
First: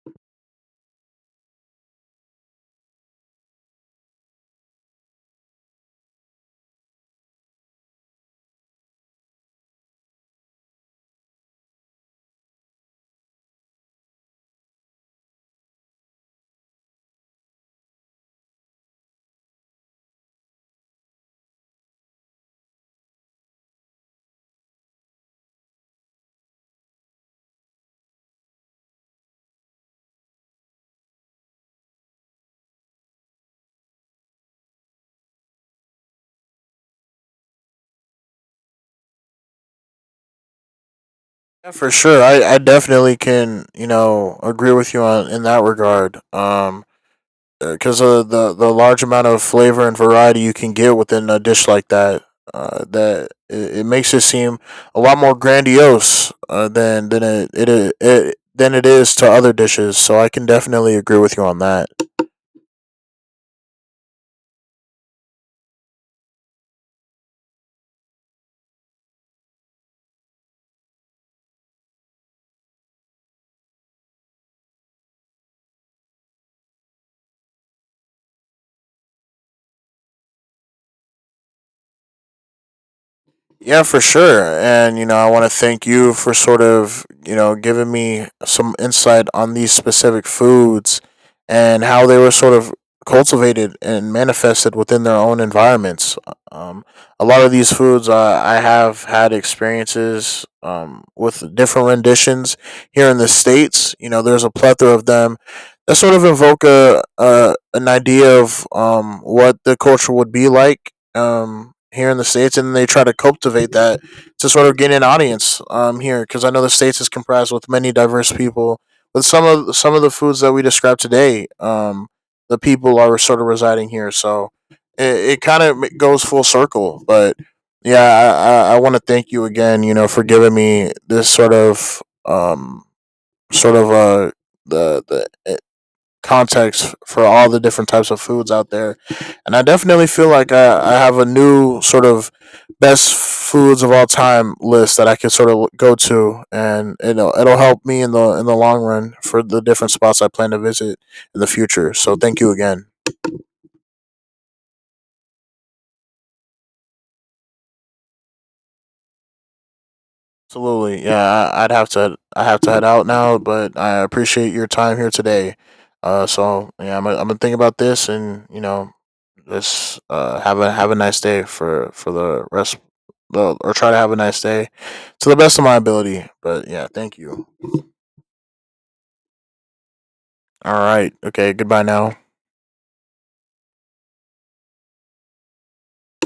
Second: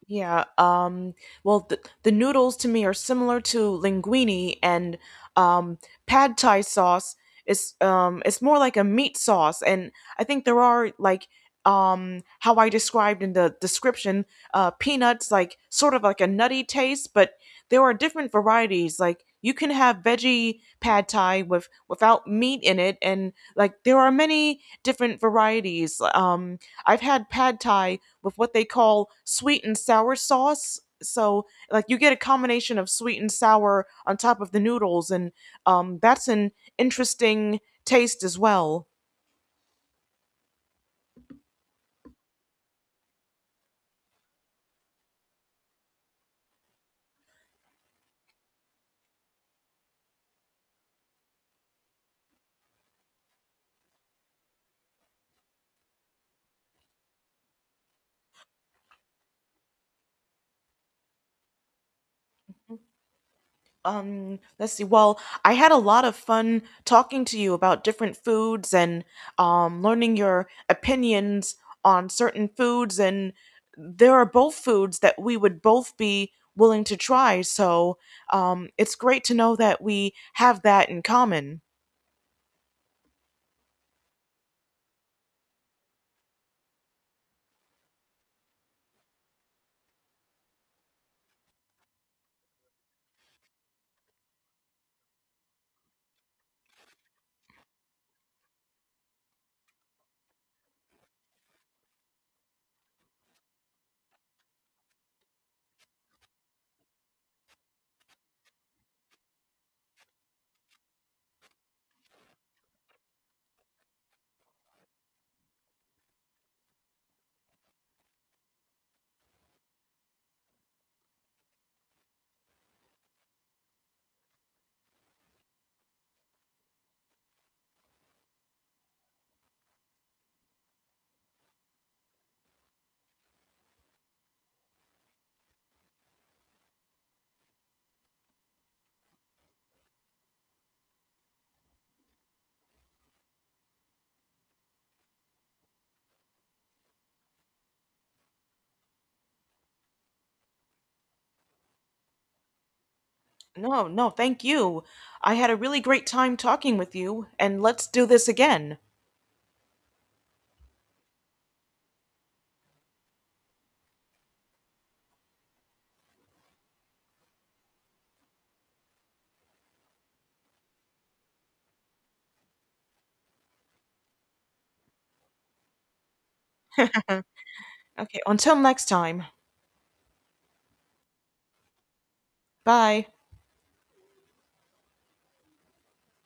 Yeah. Um, well, the, the noodles to me are similar to linguine, and um, pad thai sauce is um, it's more like a meat sauce, and I think there are like um, how I described in the description, uh, peanuts, like sort of like a nutty taste, but there are different varieties. Like you can have veggie pad thai with without meat in it, and like there are many different varieties. Um, I've had pad thai with what they call sweet and sour sauce. So, like, you get a combination of sweet and sour on top of the noodles, and um, that's an interesting taste as well.
Yeah, for sure. I, I definitely can you know agree with you on in that regard. Um, because of the the large amount of flavor and variety you can get within a dish like that. Uh, that it, it makes it seem a lot more grandiose uh, than than it, it it it than it is to other dishes. So I can definitely agree with you on that.
Um, let's see. Well, I had a lot of fun talking to you about different foods and um, learning your opinions on certain foods. And there are both foods that we would both be willing to try. So um, it's great to know that we have that in common.
Yeah, for sure. And, you know, I want to thank you for sort of, you know, giving me some insight on these specific foods and how they were sort of cultivated and manifested within their own environments. Um, a lot of these foods, uh, I have had experiences um, with different renditions here in the States. You know, there's a plethora of them that sort of invoke a, a, an idea of um, what the culture would be like um, here in the states, and they try to cultivate that to sort of gain an audience um, here, because I know the states is comprised with many diverse people. But some of some of the foods that we described today, um, the people are sort of residing here, so it, it kind of goes full circle. But yeah, I, I, I want to thank you again, you know, for giving me this sort of um, sort of uh, the the context for all the different types of foods out there. And I definitely feel like I, I have a new sort of best foods of all time list that I can sort of go to and you know it'll help me in the in the long run for the different spots I plan to visit in the future. So thank you again.
No, no, thank you. I had a really great time talking with you, and let's do this again.
Absolutely. Yeah, I, I'd have to I have to head out now, but I appreciate your time here today. Uh so yeah, I'm gonna, I'm gonna think about this and you know just uh have a have a nice day for for the rest the or try to have a nice day to the best of my ability. But yeah, thank you.
Okay, until next time.
All right. Okay, goodbye now.
Bye.